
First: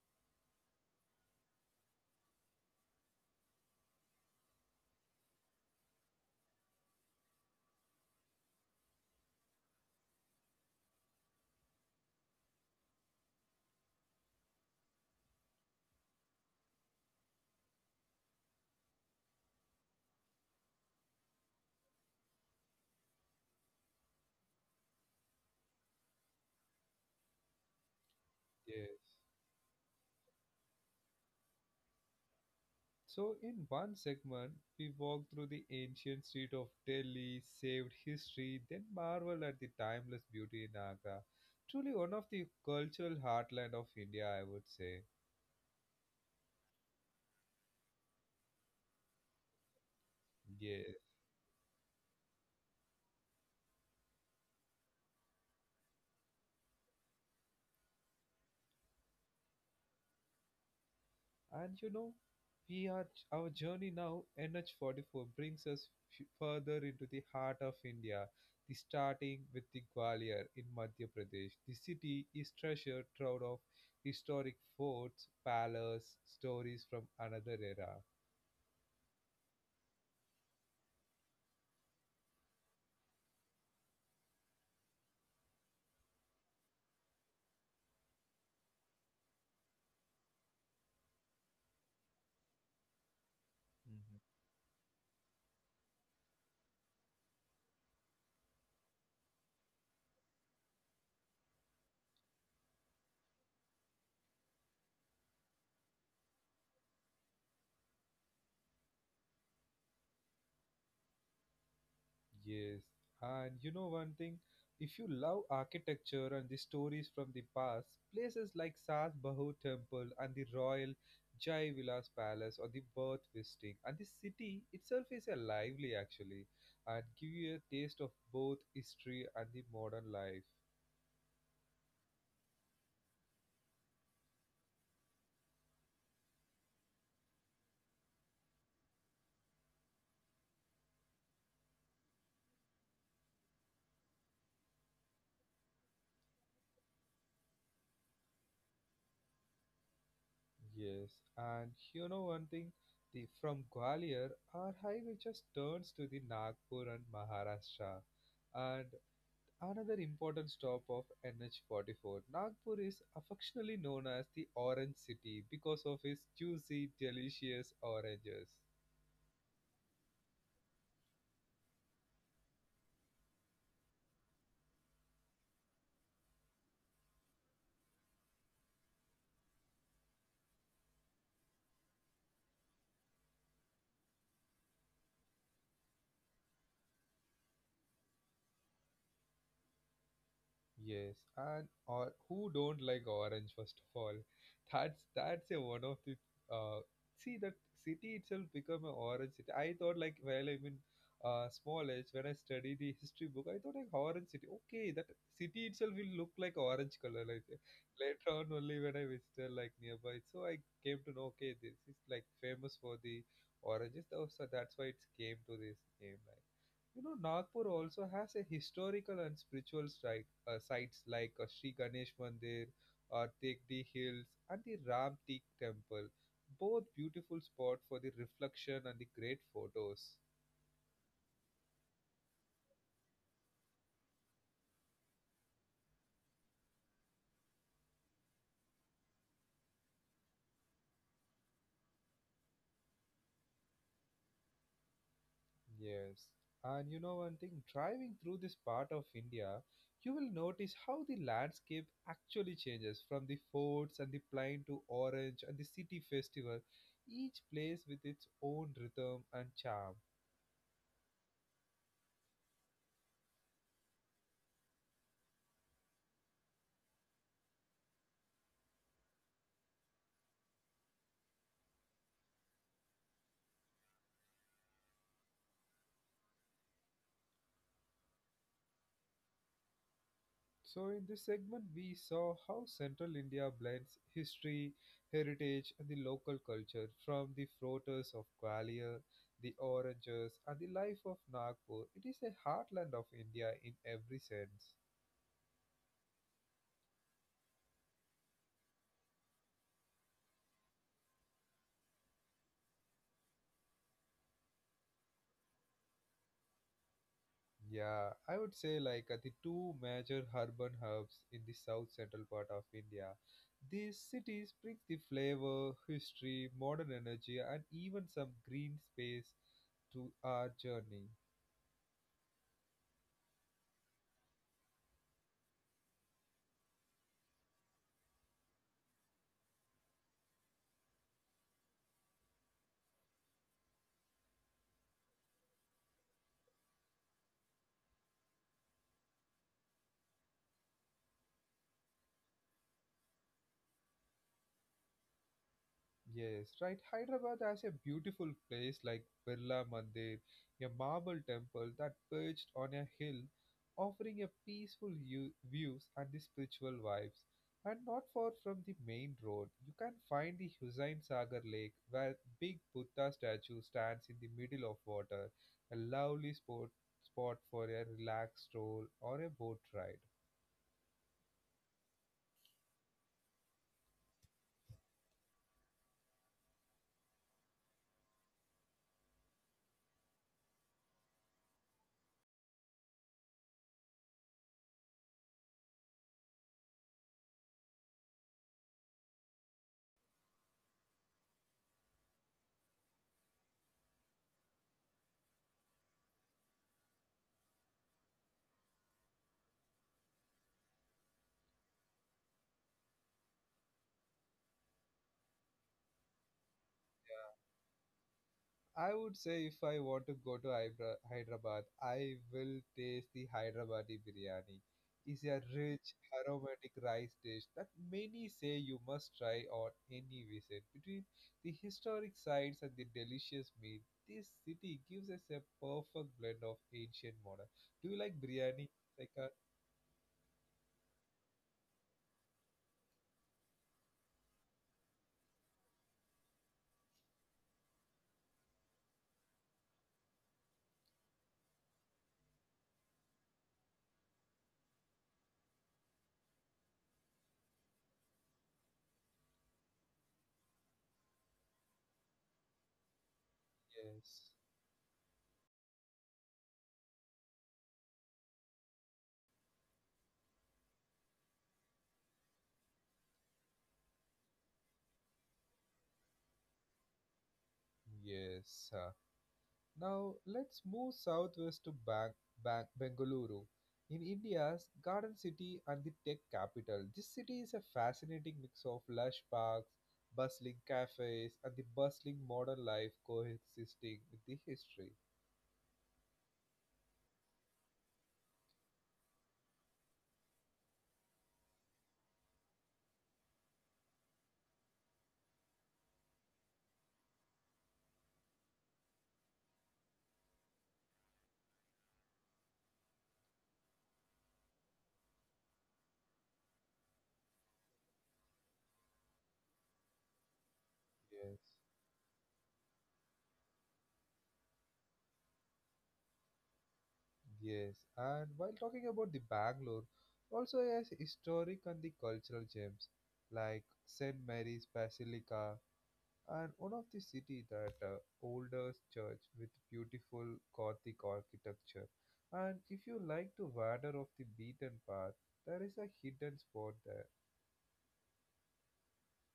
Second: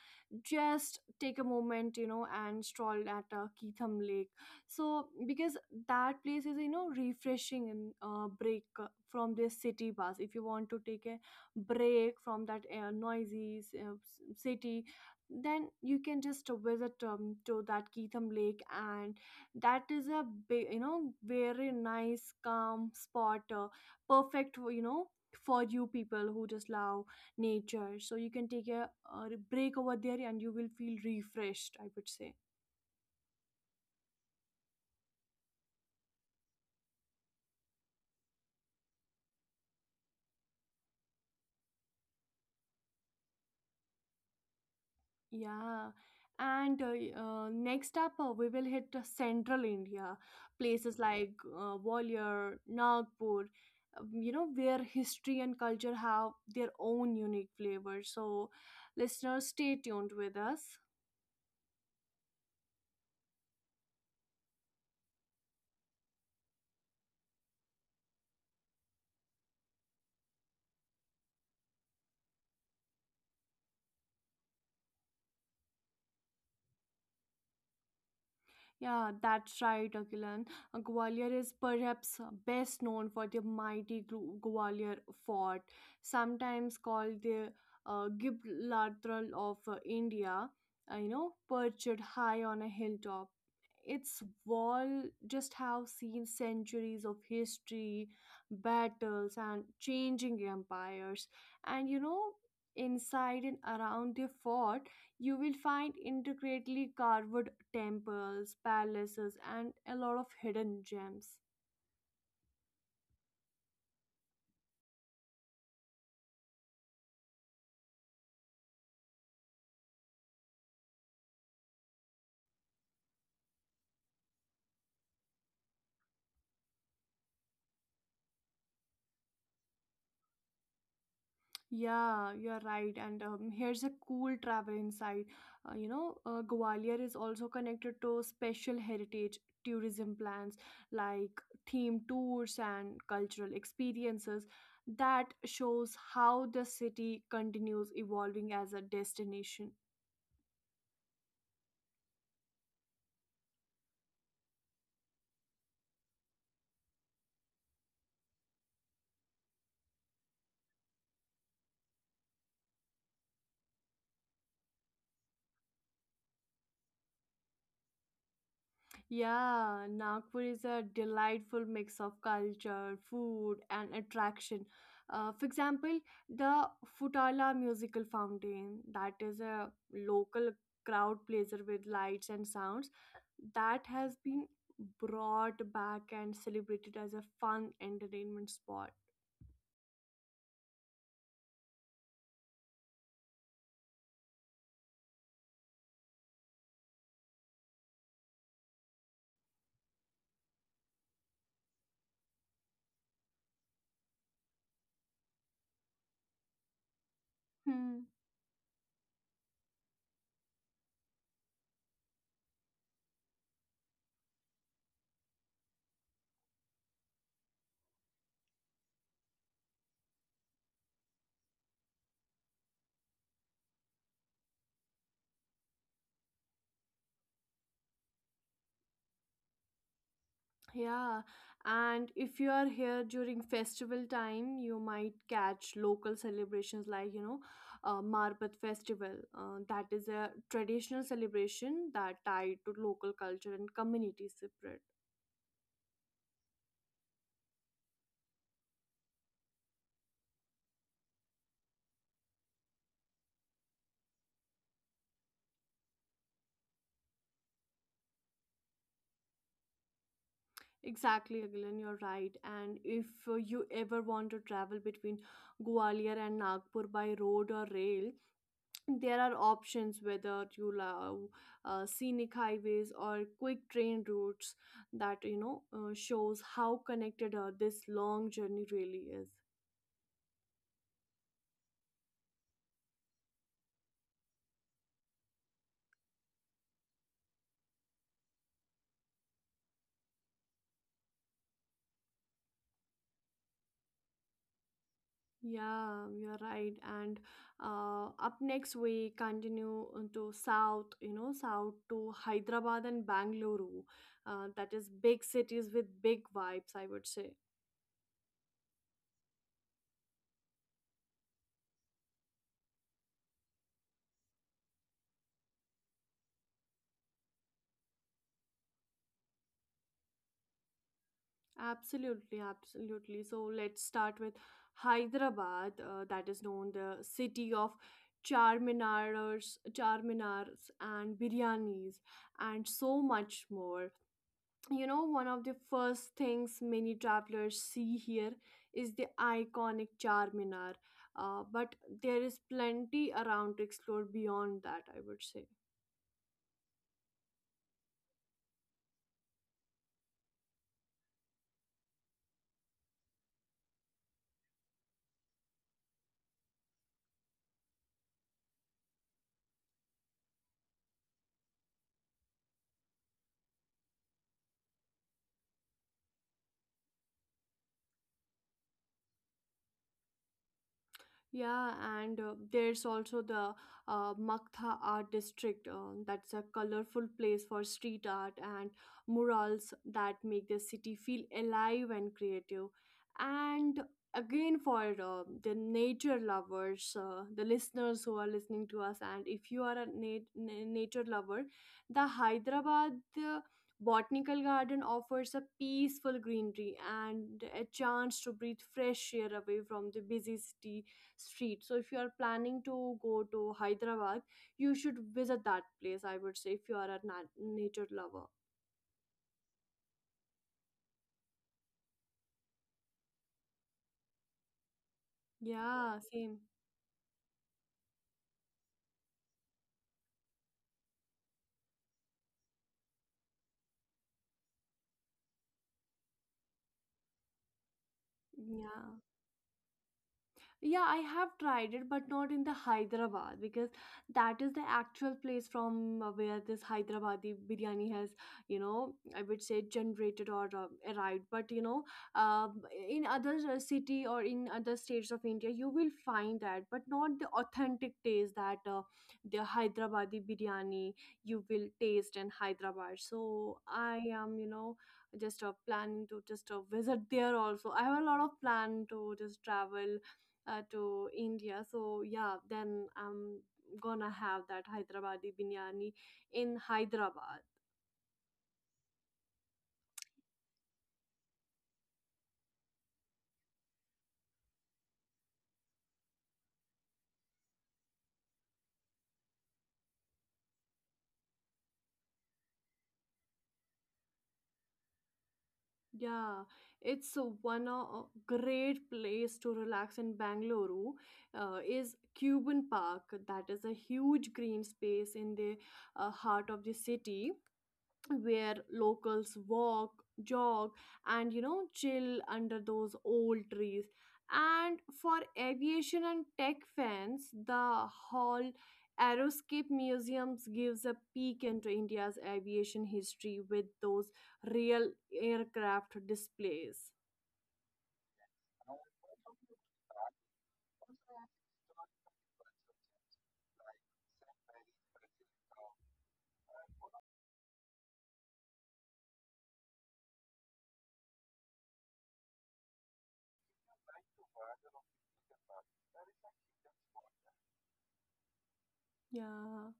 just take a moment, and stroll at Keetham Lake. So, because that place is, refreshing, and break from this city bus. If you want to take a break from that noisy city, then you can just visit to that Keetham Lake, and that is a big, you know, very nice calm spot, perfect for, for you people who just love nature. So you can take
Yes.
a break over there, and you will feel refreshed, I would say.
So, in one segment, we walk through the ancient street of Delhi, saved history, then marvel at the timeless beauty in Agra. Truly one of the cultural heartland of India, I would say.
Yeah, and next up we will hit central India,
Yes,
places like Gwalior, Nagpur, where history and culture have their own unique flavor. So, listeners, stay tuned with us.
and you know, we are our journey now. NH44 brings us further into the heart of India. The starting with the Gwalior in Madhya Pradesh. The city is treasure trove of historic forts, palaces, stories from another era.
Yeah, that's right, Akilan. Gwalior is perhaps best known for the mighty Gwalior Fort, sometimes called the Gibraltar of India, perched high on a hilltop. Its walls just have seen centuries of history, battles, and changing empires. And you know, inside and around the fort, you will find intricately carved temples, palaces, and a lot of hidden gems.
Yes, and you know one thing, if you love architecture and the stories from the past, places like Sas Bahu Temple and the Royal Jai Vilas Palace or the Birth Visiting, and the city itself is a lively actually and give you a taste of both history and the modern life.
Yeah, you're right. And here's a cool travel insight. Gwalior is also connected to special heritage tourism plans like themed tours and cultural experiences. That shows how the city continues evolving as a destination.
Yes, and you know one thing, the from Gwalior our highway just turns to the Nagpur and Maharashtra. And another important stop of NH44, Nagpur is affectionately known as the Orange City because of its juicy, delicious oranges.
Yeah, Nagpur is a delightful mix of culture, food, and attraction. For example, the Futala Musical Fountain, that is a local crowd pleaser with lights and sounds, that has been brought back and celebrated as a fun entertainment spot.
Yes, and or who don't like orange first of all? That's a one of the uh see that city itself become an orange city. I thought like, well, small age when I study the history book, I thought like orange city, okay, that city itself will look like orange color like that.
Hmm.
Later on only when I visited like nearby, so I came to know, okay, this is like famous for the oranges, though. So that's why it came to this name. Like, you know, Nagpur also has a historical and spiritual side, sites like Sri Ganesh Mandir or Tekdi Hills and the Ram Teek Temple. Both beautiful spot for the reflection and the great photos.
Yeah, and if you are here during festival time, you might catch local celebrations like, Marbat festival. That is a traditional celebration that tied to local culture and community spirit.
Yes. And you know one thing, driving through this part of India, you will notice how the landscape actually changes from the forts and the plain to orange and the city festival, each place with its own rhythm and charm.
Exactly, Agilan, you're right. And if you ever want to travel between Gwalior and Nagpur by road or rail, there are options, whether you love scenic highways or quick train routes, that you know shows how connected this long journey really is.
So, in this segment, we saw how central India blends history, heritage, and the local culture from the frotters of Gwalior, the oranges, and the life of Nagpur. It is a heartland of India in every sense.
Yeah, you're right. And up next we continue to south, you know, south to Hyderabad and Bangalore, that is big cities with big vibes, I would say.
Yeah, I would say like the two major urban hubs in the south central part of India. These cities bring the flavor, history, modern energy, and even some green space to our journey.
Absolutely, absolutely. So let's start with Hyderabad, that is known the city of charminars and biryanis and so much more. You know, one of the first things many travelers see here is the iconic charminar, but there is plenty around to explore beyond that, I would say.
Yes, right. Hyderabad has a beautiful place like Birla Mandir, a marble temple that perched on a hill, offering a peaceful views and the spiritual vibes. And not far from the main road, you can find the Hussain Sagar Lake, where big Buddha statue stands in the middle of water, a lovely spot for a relaxed stroll or a boat ride.
Yeah, and there's also the Maktha Art District. That's a colorful place for street art and murals that make the city feel alive and creative. And again, for the nature lovers, the listeners who are listening to us, and if you are a nature lover, the Hyderabad. Botanical garden offers a peaceful greenery and a chance to breathe fresh air away from the busy city street. So if you are planning to go to Hyderabad, you should visit that place, I would say, if you are a nature lover.
I would say if I want to go to Hyderabad, I will taste the Hyderabadi biryani. It's a rich,
Yeah, same.
aromatic rice dish that many say you must try on any visit. Between the historic sites and the delicious meat, this city gives us a perfect blend of ancient modern. Do you like biryani?
Yeah.
Like a,
Yeah, I have tried it, but not in the Hyderabad, because that is the actual place from where this Hyderabadi biryani has, you know, I would say generated or arrived. But you know, um in other city or in other states of India, you will find that, but not the authentic taste that the Hyderabadi biryani you will taste in Hyderabad. So I
yes,
am, you know, just planning to just visit there also. I have a lot of plan to just travel to India. So yeah, then I'm gonna have that Hyderabadi biryani in Hyderabad.
yes. Now let's move southwest to Bengaluru. In India's garden city and the tech capital, this city is a fascinating mix of lush parks, bustling cafes, and the bustling modern life coexisting with the history.
Yeah, it's a great place to relax in Bangalore. Is Cuban Park, that is a huge green space in the heart of the city, where locals walk, jog, and you know, chill under those old trees. And for aviation and tech fans, the Hall Aeroscape Museums gives a
Yes.
peek into India's aviation history with those real aircraft displays.
Yes, and while talking about the Bangalore, also has historic and the cultural gems like St. Mary's Basilica, and one of the city that oldest church with beautiful Gothic architecture. And if you like to wander off the beaten path, there is a hidden spot there.
Yeah.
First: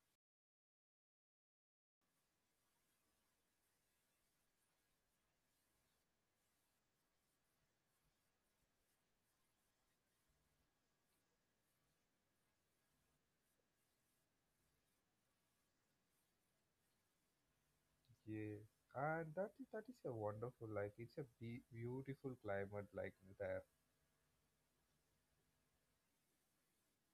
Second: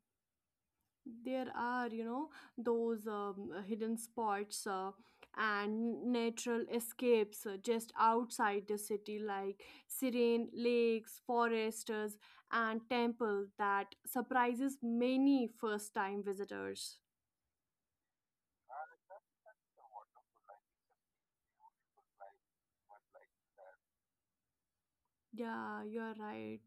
There are, you know, those hidden spots and natural escapes just outside the city, like serene lakes, forests, and temple that surprises many first-time visitors.
Yes, and that is a wonderful, like it's a beautiful climate like there.
Yeah, you're right.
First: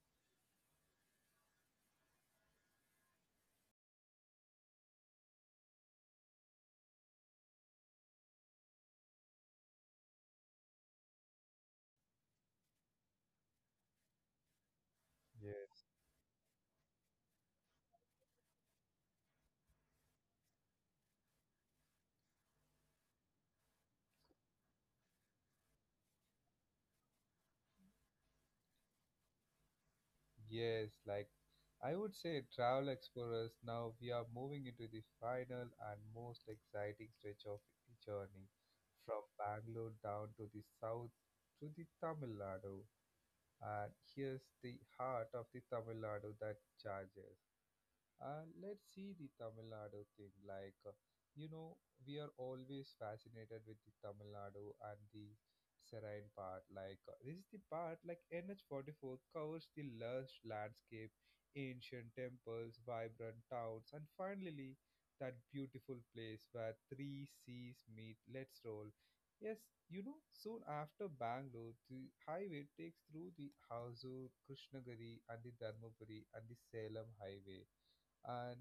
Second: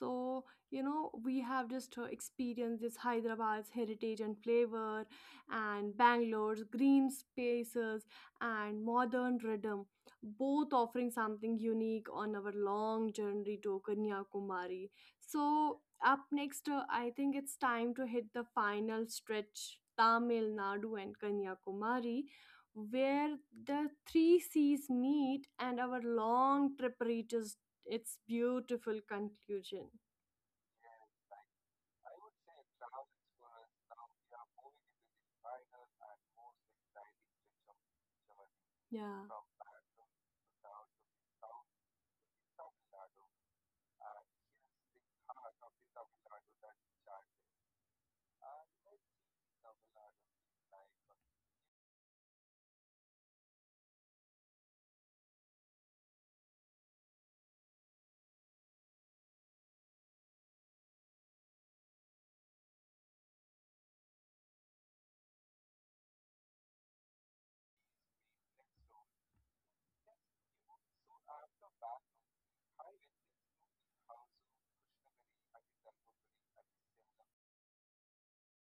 So, you know, we have just experienced this Hyderabad's heritage and flavor, and Bangalore's green spaces and modern rhythm, both offering something unique on our long journey to Kanyakumari. So,
Yes,
up next, I think it's time to hit the final stretch, Tamil Nadu and Kanyakumari. Where the three seas meet and our long trip reaches it's beautiful conclusion.
yes, like I would say travel explorers. Now we are moving into the final and most exciting stretch of the journey from
Yeah.
Bangalore down to the south to the Tamil Nadu. And here's the heart of the Tamil Nadu that charges. And let's see the Tamil Nadu thing. Like, you know, we are always fascinated with the Tamil Nadu and the serene part. Like, this is the part like NH44 covers the lush landscape, ancient temples, vibrant towns, and finally that beautiful place where three seas meet. Let's roll. Yes, you know, soon after Bangalore, the highway takes through the Hausa, Krishnagiri, and the Dharmapuri and the Salem Highway, and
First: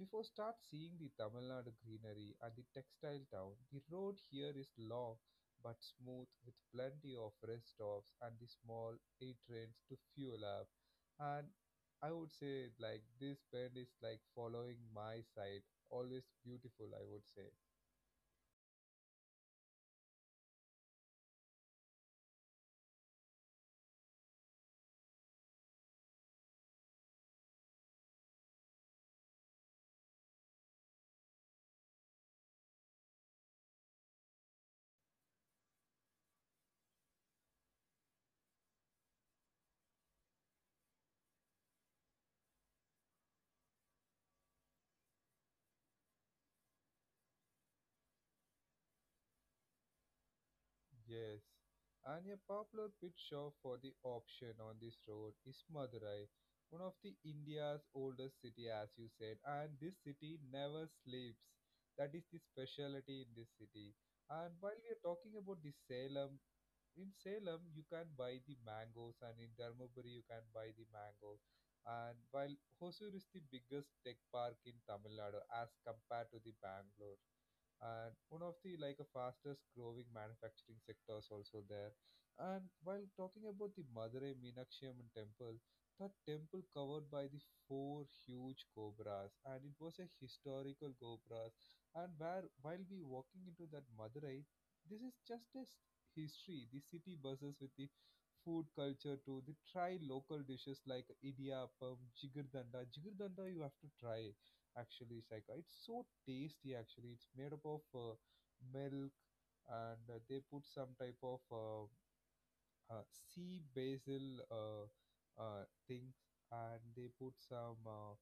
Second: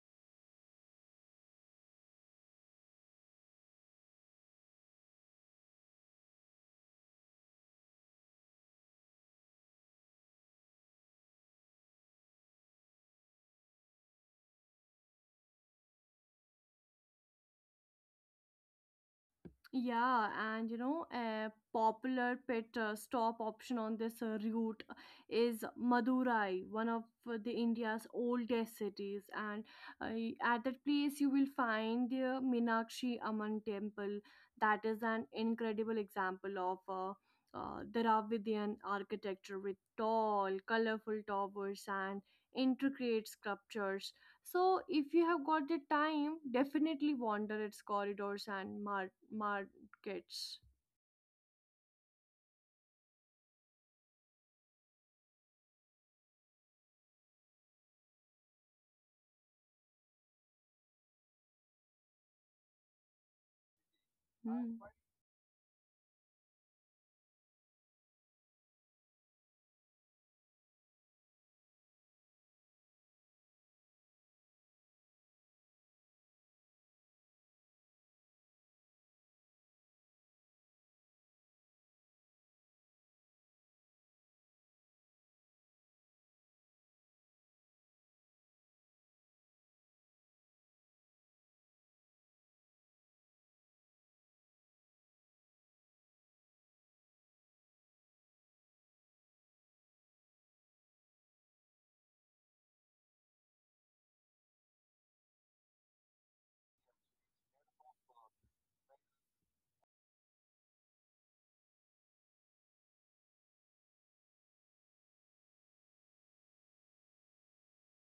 before start seeing the Tamil Nadu greenery and the textile town, the road here is long but smooth with plenty of rest stops and the small A trains to fuel up. And I would say like this bend is like following my side, always beautiful I would say.
Yeah, and you know, a popular pit stop option on this route is Madurai, one of the India's oldest cities. And at that place, you will find the Minakshi Amman temple. That is an incredible example of Dravidian architecture with tall, colorful towers and intricate sculptures. So, if you have got the time, definitely wander its corridors and markets.
Yes, and a popular pit shop for the option on this road is Madurai, one of the India's oldest city, as you said. And this city never sleeps. That is the specialty in this city. And while
Hmm.
we are talking about the Salem, in Salem you can buy the mangoes, and in Dharmaburi you can buy the mangoes. And while Hosur is the biggest tech park in Tamil Nadu as compared to the Bangalore, and one of the like a fastest growing manufacturing sectors also there. And while talking about the madurai meenakshi Amman temple, that temple covered by the four huge cobras, and it was a historical cobras. And where while we walking into that madurai, this is just a history. The city buses with the food culture to the try local dishes like idiyappam, jigardanda. Jigardanda you have to try actually. Saika, it's so tasty actually. It's made up of milk, and they put some type of sea basil uh, things, and they put some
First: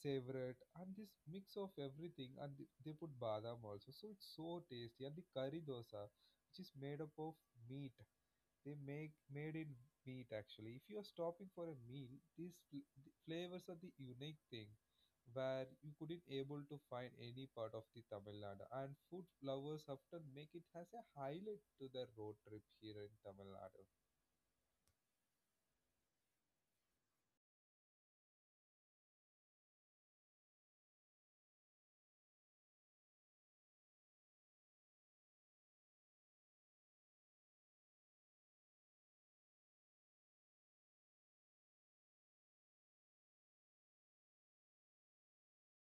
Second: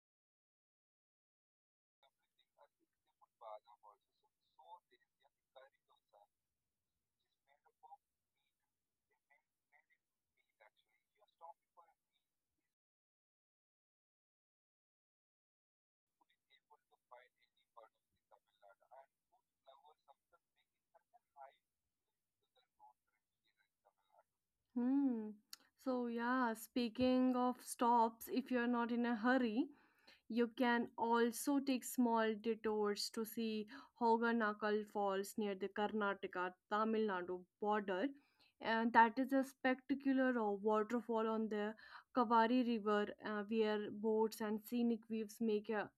savret, and this mix of everything, and they put badam also, so it's so tasty. And the curry dosa, which is made up of meat, they make made in meat actually. If you are stopping for a meal, these the flavors are the unique thing where you couldn't able to find any part of the Tamil Nadu. And food lovers often make it as a highlight to their road trip here in Tamil Nadu.
Hmm. So, yeah, speaking of stops, if you're not in a hurry, you can also take small detours to see Hoganakal Falls near the Karnataka Tamil Nadu border. And that is a spectacular waterfall on the Kavari River, where boats and scenic views make a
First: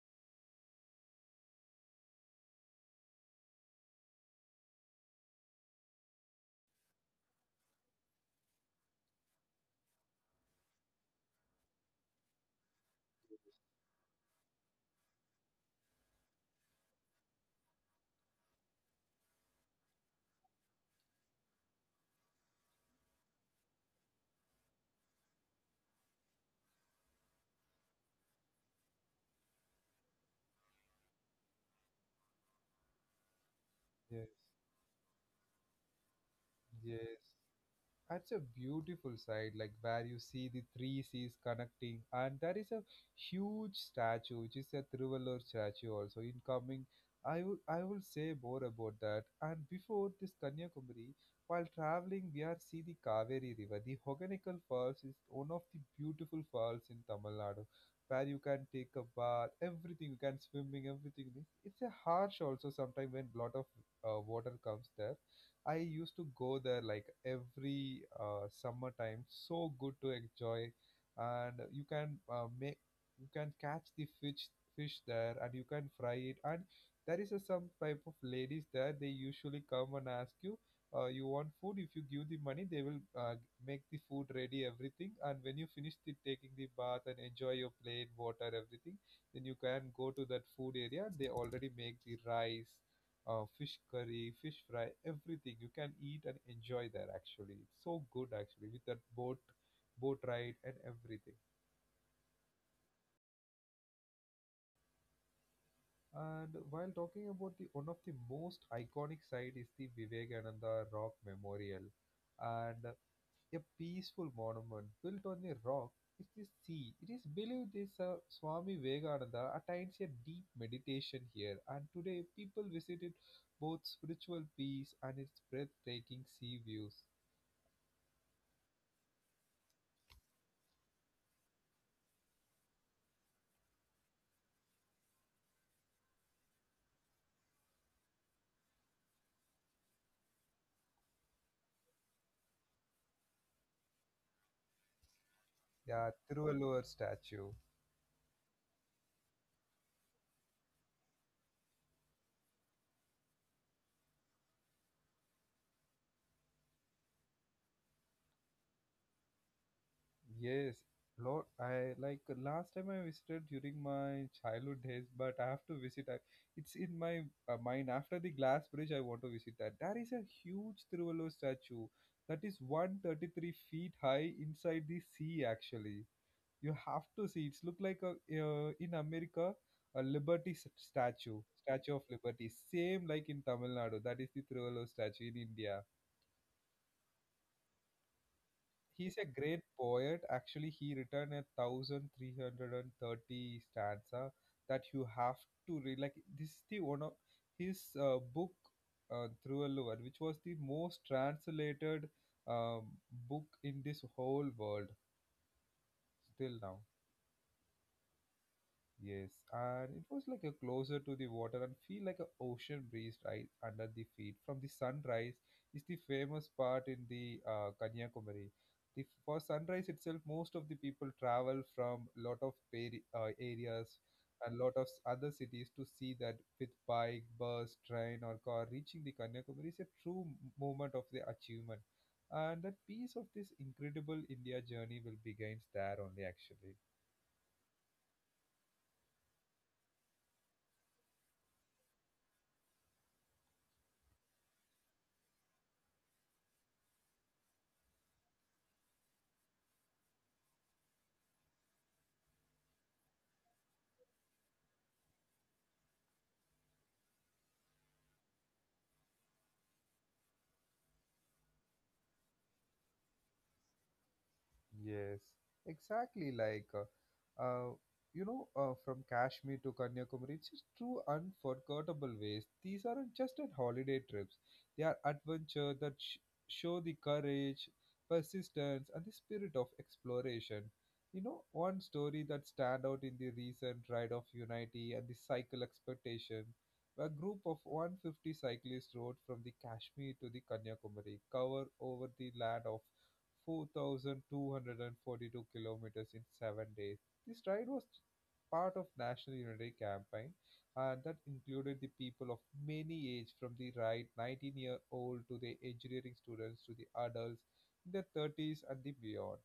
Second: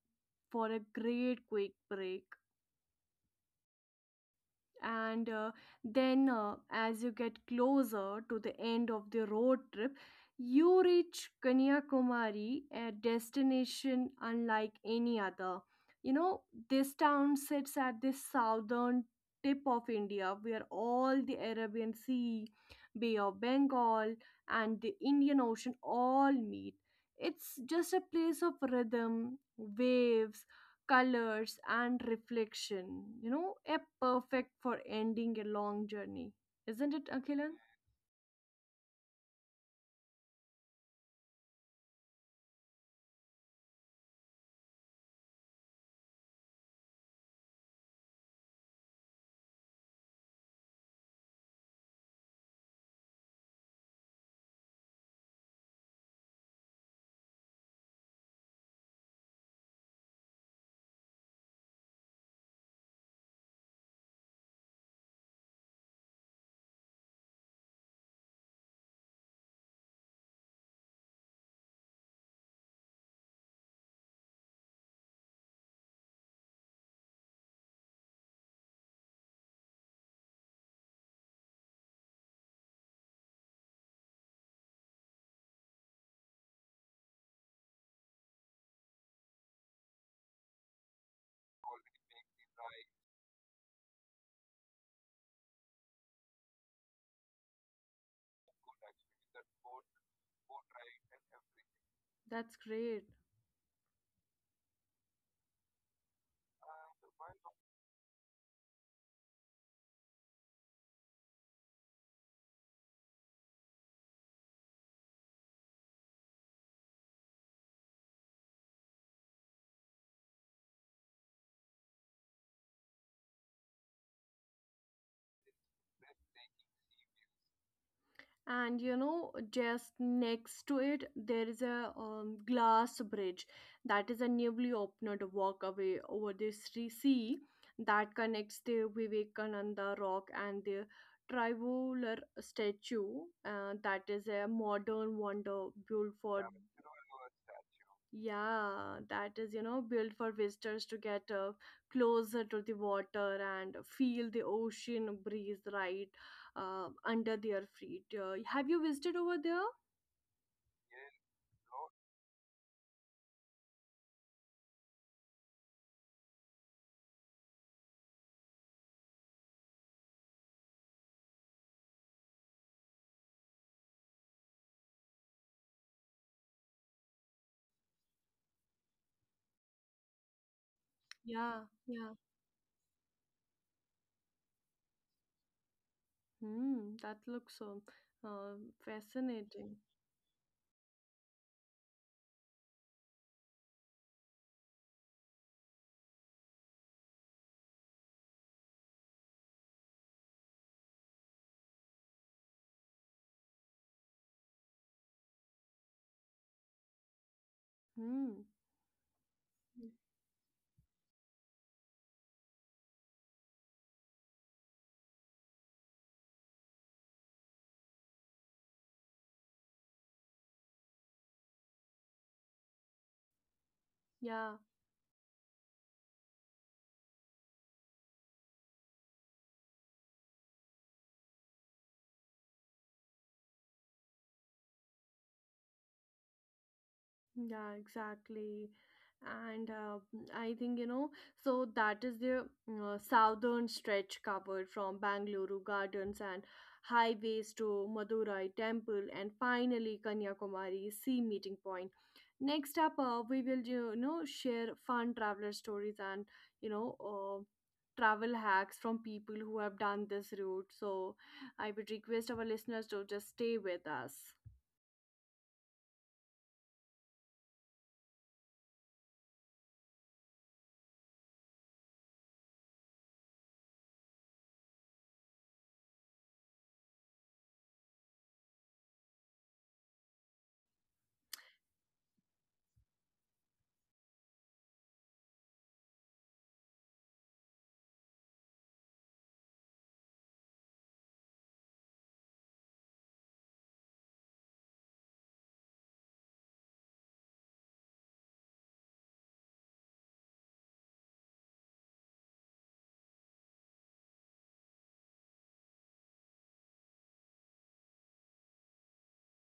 for a great quick break. And then, as you get closer to the end of the road trip, you reach Kanyakumari, a destination unlike any other. You know, this town sits at the southern tip of India where all the Arabian Sea, Bay of Bengal, and the Indian Ocean all meet. It's just a place of rhythm, waves, colors and reflection, you know, a
Yes,
perfect for ending a long journey, isn't it,
yes.
Akilan?
That's a beautiful side, like where you see the three seas connecting, and there is a huge statue, which is a Thiruvalur statue also. In coming, I will say more about that. And before this Kanyakumari, while traveling, we are see the Kaveri River. The Hoganical Falls is one of the beautiful falls in Tamil Nadu, where you can take a bath, everything, you can swimming, everything. It's a harsh also sometimes when lot of water comes there. I used to go there like every summertime. So good to enjoy, and you can make, you can catch the fish there, and you can fry it. And there is a some type of ladies there. They usually come and ask you, "You want food? If you give the money, they will make the food ready, everything. And when you finish the taking the bath and enjoy your plate, water, everything." Then you can go to that food area. They already make the rice, fish curry, fish fry, everything you can eat and enjoy there. Actually, it's so good actually with that boat ride and everything.
That's great.
And while talking about, the one of the most iconic site is the Vivekananda Rock Memorial, and a peaceful monument built on a rock. Is the sea. It is believed this Swami Vivekananda attains a deep meditation here, and today people visit it both spiritual peace and its breathtaking sea views.
And you know, just next to it there is a glass bridge, that is a newly opened walkway over the Sri sea that connects the Vivekananda rock and the Trivolar statue, that is a modern wonder built
Yeah,
for.
Tiruvalluvar statue.
Yeah, that is, you know, built for visitors to get closer to the water and feel the ocean breeze right under their feet. Have you visited over there?
Yes, Lord, I like, last time I visited during my childhood days, but I have to visit. I, it's in my mind. After the glass bridge, I want to visit that. There is a huge Tiruvalluvar statue that is 133 feet high inside the sea, actually. You have to see. It's look like a, in America, a Liberty statue,
Yeah,
Statue of
yeah.
Liberty. Same like in Tamil Nadu. That is the Tiruvalluvar statue in India.
Hmm, that looks so uh,
He's a great
fascinating.
poet. Actually, he written a thousand three hundred and thirty stanza that you have to read. Like, this is the one of his book, Thiruvallur, which was the most translated um, book in this whole world still now.
Hmm,
Yes, and it was like a closer to the water and feel like a ocean breeze right under the feet. From the sunrise is the famous part in the Kanyakumari. The, for sunrise itself, most of the people travel from lot of areas
yeah.
and lot of other cities to see that with bike, bus, train, or car. Reaching the Kanyakumari is a true moment of the achievement, and that piece of this incredible India journey will begins there only actually.
Yeah, exactly. And I think, you know, so that is the southern stretch covered from Bangalore gardens and highways to Madurai temple and finally Kanyakumari sea meeting point. Next up, we will, you know, share fun traveler stories and, you know, travel hacks from people who have done this route. So I would request our listeners to just stay with us.
Yes, exactly. Like, from Kashmir to Kanyakumari, it's just two unforgettable ways. These aren't just at holiday trips; they are adventure that show the courage, persistence, and the spirit of exploration. You know, one story that stand out in the recent Ride of Unity and the Cycle Expectation, a group of 150 cyclists rode from the Kashmir to the Kanyakumari, cover over the land of 4,242 kilometers in 7 days. This ride was part of National Unity Campaign, and that included the people of many age, from the right 19-year-old to the engineering students to the adults in their 30s and the beyond.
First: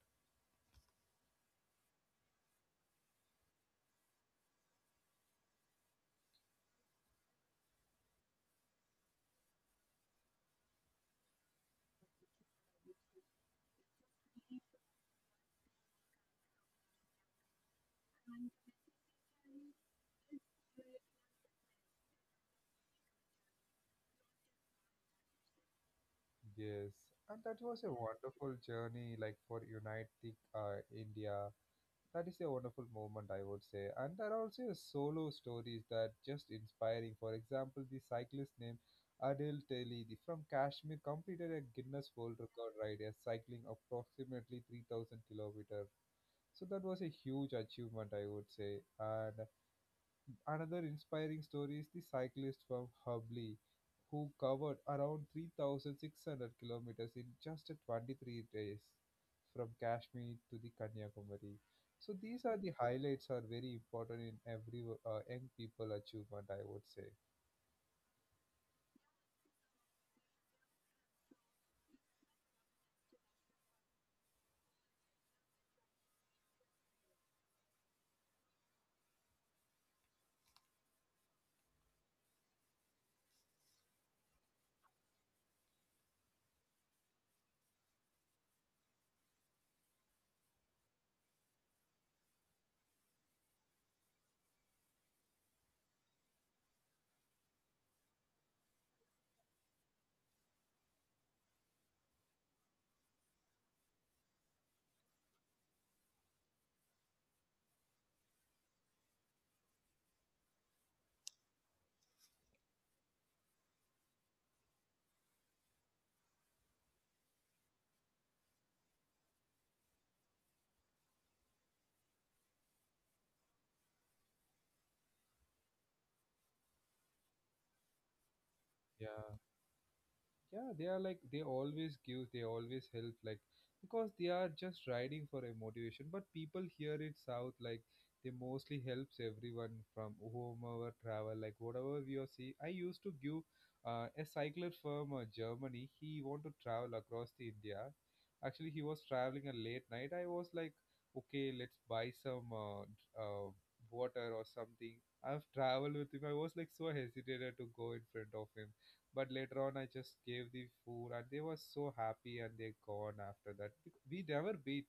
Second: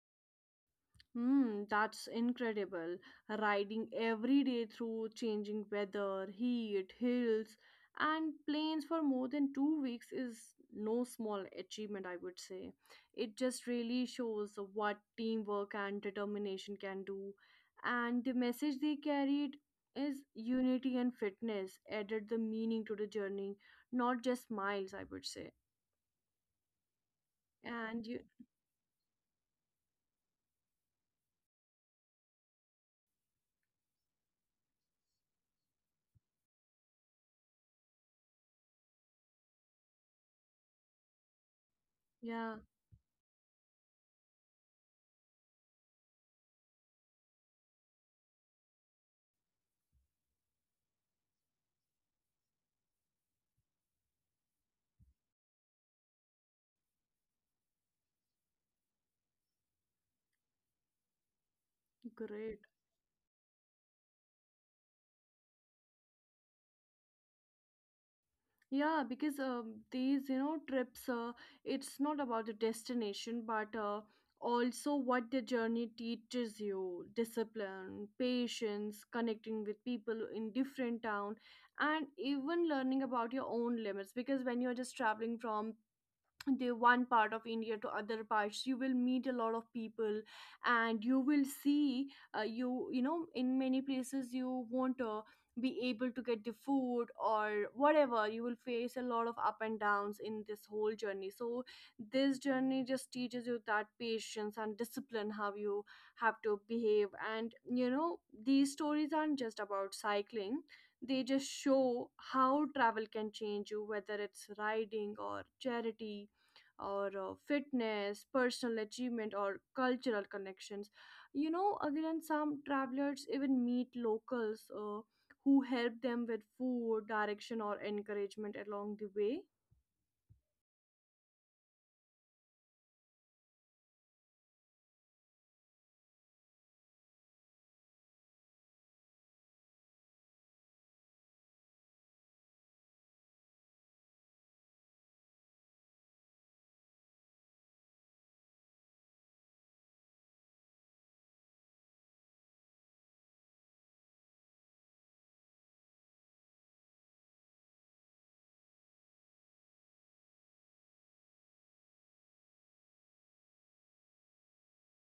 Hmm, that's incredible. Riding every day through changing weather, heat, hills, and plains for more than 2 weeks is no small achievement, I would say. It just really shows what teamwork and determination can do. And the message they carried is unity and fitness added the meaning to the journey, not just miles, I would say.
Yes, and that was
And
a
you,
wonderful journey, like for United India. That is a wonderful moment, I would say. And there are also solo stories that just inspiring. For example, the cyclist named Adil Teli, from Kashmir, completed a Guinness World
yeah,
Record ride, as cycling approximately 3,000 kilometers. So that was a huge achievement, I would say. And another inspiring story is the cyclist from Hubli who covered around 3,600 kilometers in just a 23 days from Kashmir to the Kanyakumari. So
great.
these are the highlights are very important in every young people achievement, I would say.
Yeah, because these, you know, trips, it's not about the destination, but also what the journey teaches you, discipline, patience, connecting with people in different town, and even learning about your own limits. Because when you're just traveling from the one part of India to other parts, you will meet a lot of people and you will see, you know, in many places you won't be able to get the food or whatever. You will face a lot of up and downs in this whole journey, so this journey just teaches you that patience and discipline, how you have to behave. And you know, these stories aren't just about cycling, they just show how travel can change you, whether it's riding or charity or fitness, personal achievement, or cultural connections. You know, again, some travelers even meet locals who help them with food, direction, or encouragement along the way.
Yeah. Yeah, they are like, they always give, they always help, like because they are just riding for a motivation, but people here in south, like, they mostly helps everyone from whomever travel. Like whatever we are see, I used to give a cycler from Germany. He want to travel across the India. Actually, he was traveling a late night. I was like, okay, let's buy some water or something. I've traveled with him. I was like so hesitated to go in front of him, but later on I just gave the food, and they were so happy and they gone after that. We never beat,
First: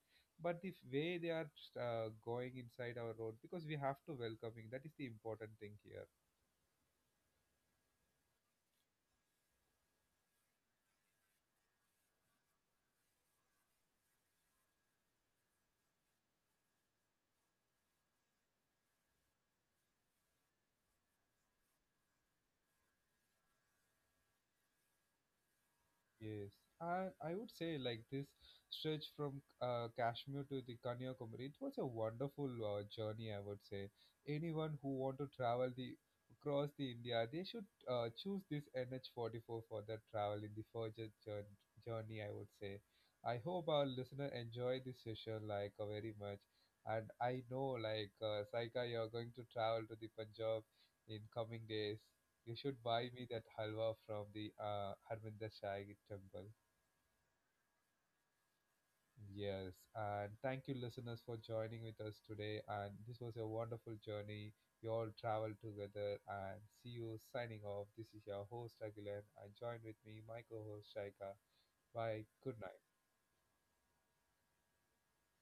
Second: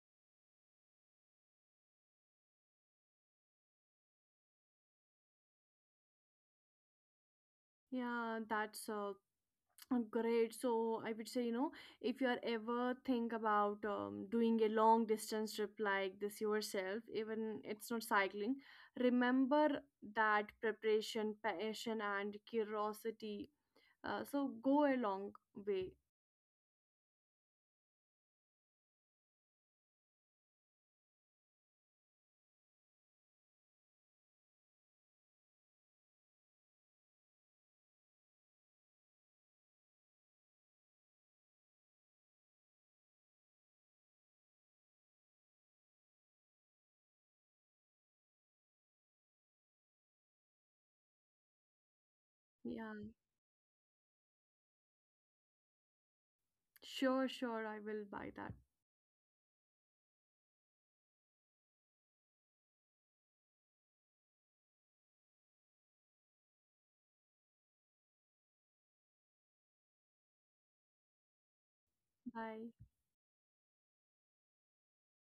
but the way they are going inside our road, because we have to welcoming, that is the important thing here.
Yeah, that's great. So I would say, you know, if you are ever think about doing a long distance trip like this yourself, even it's not cycling, remember that preparation, passion, and curiosity, so go a long way.
Yes, and I would say like this stretch from Kashmir to the Kanyakumari, it was a wonderful journey. I would say anyone who want to travel the across the India, they should choose this NH44 for their travel in the further journey, I would say. I hope our listener enjoy this session like very much, and I know like, Saika, you're going to travel to the Punjab in coming days. You should buy
Yeah,
me that halwa from the Harminder Shai temple.
sure, sure. I will buy that.
Yes, and thank you, listeners, for joining with us today. And this was a wonderful journey. We all traveled together, and see you signing off. This is your host, Aguilan, and join with me, my co host, Shaika. Bye. Good
Bye.
night.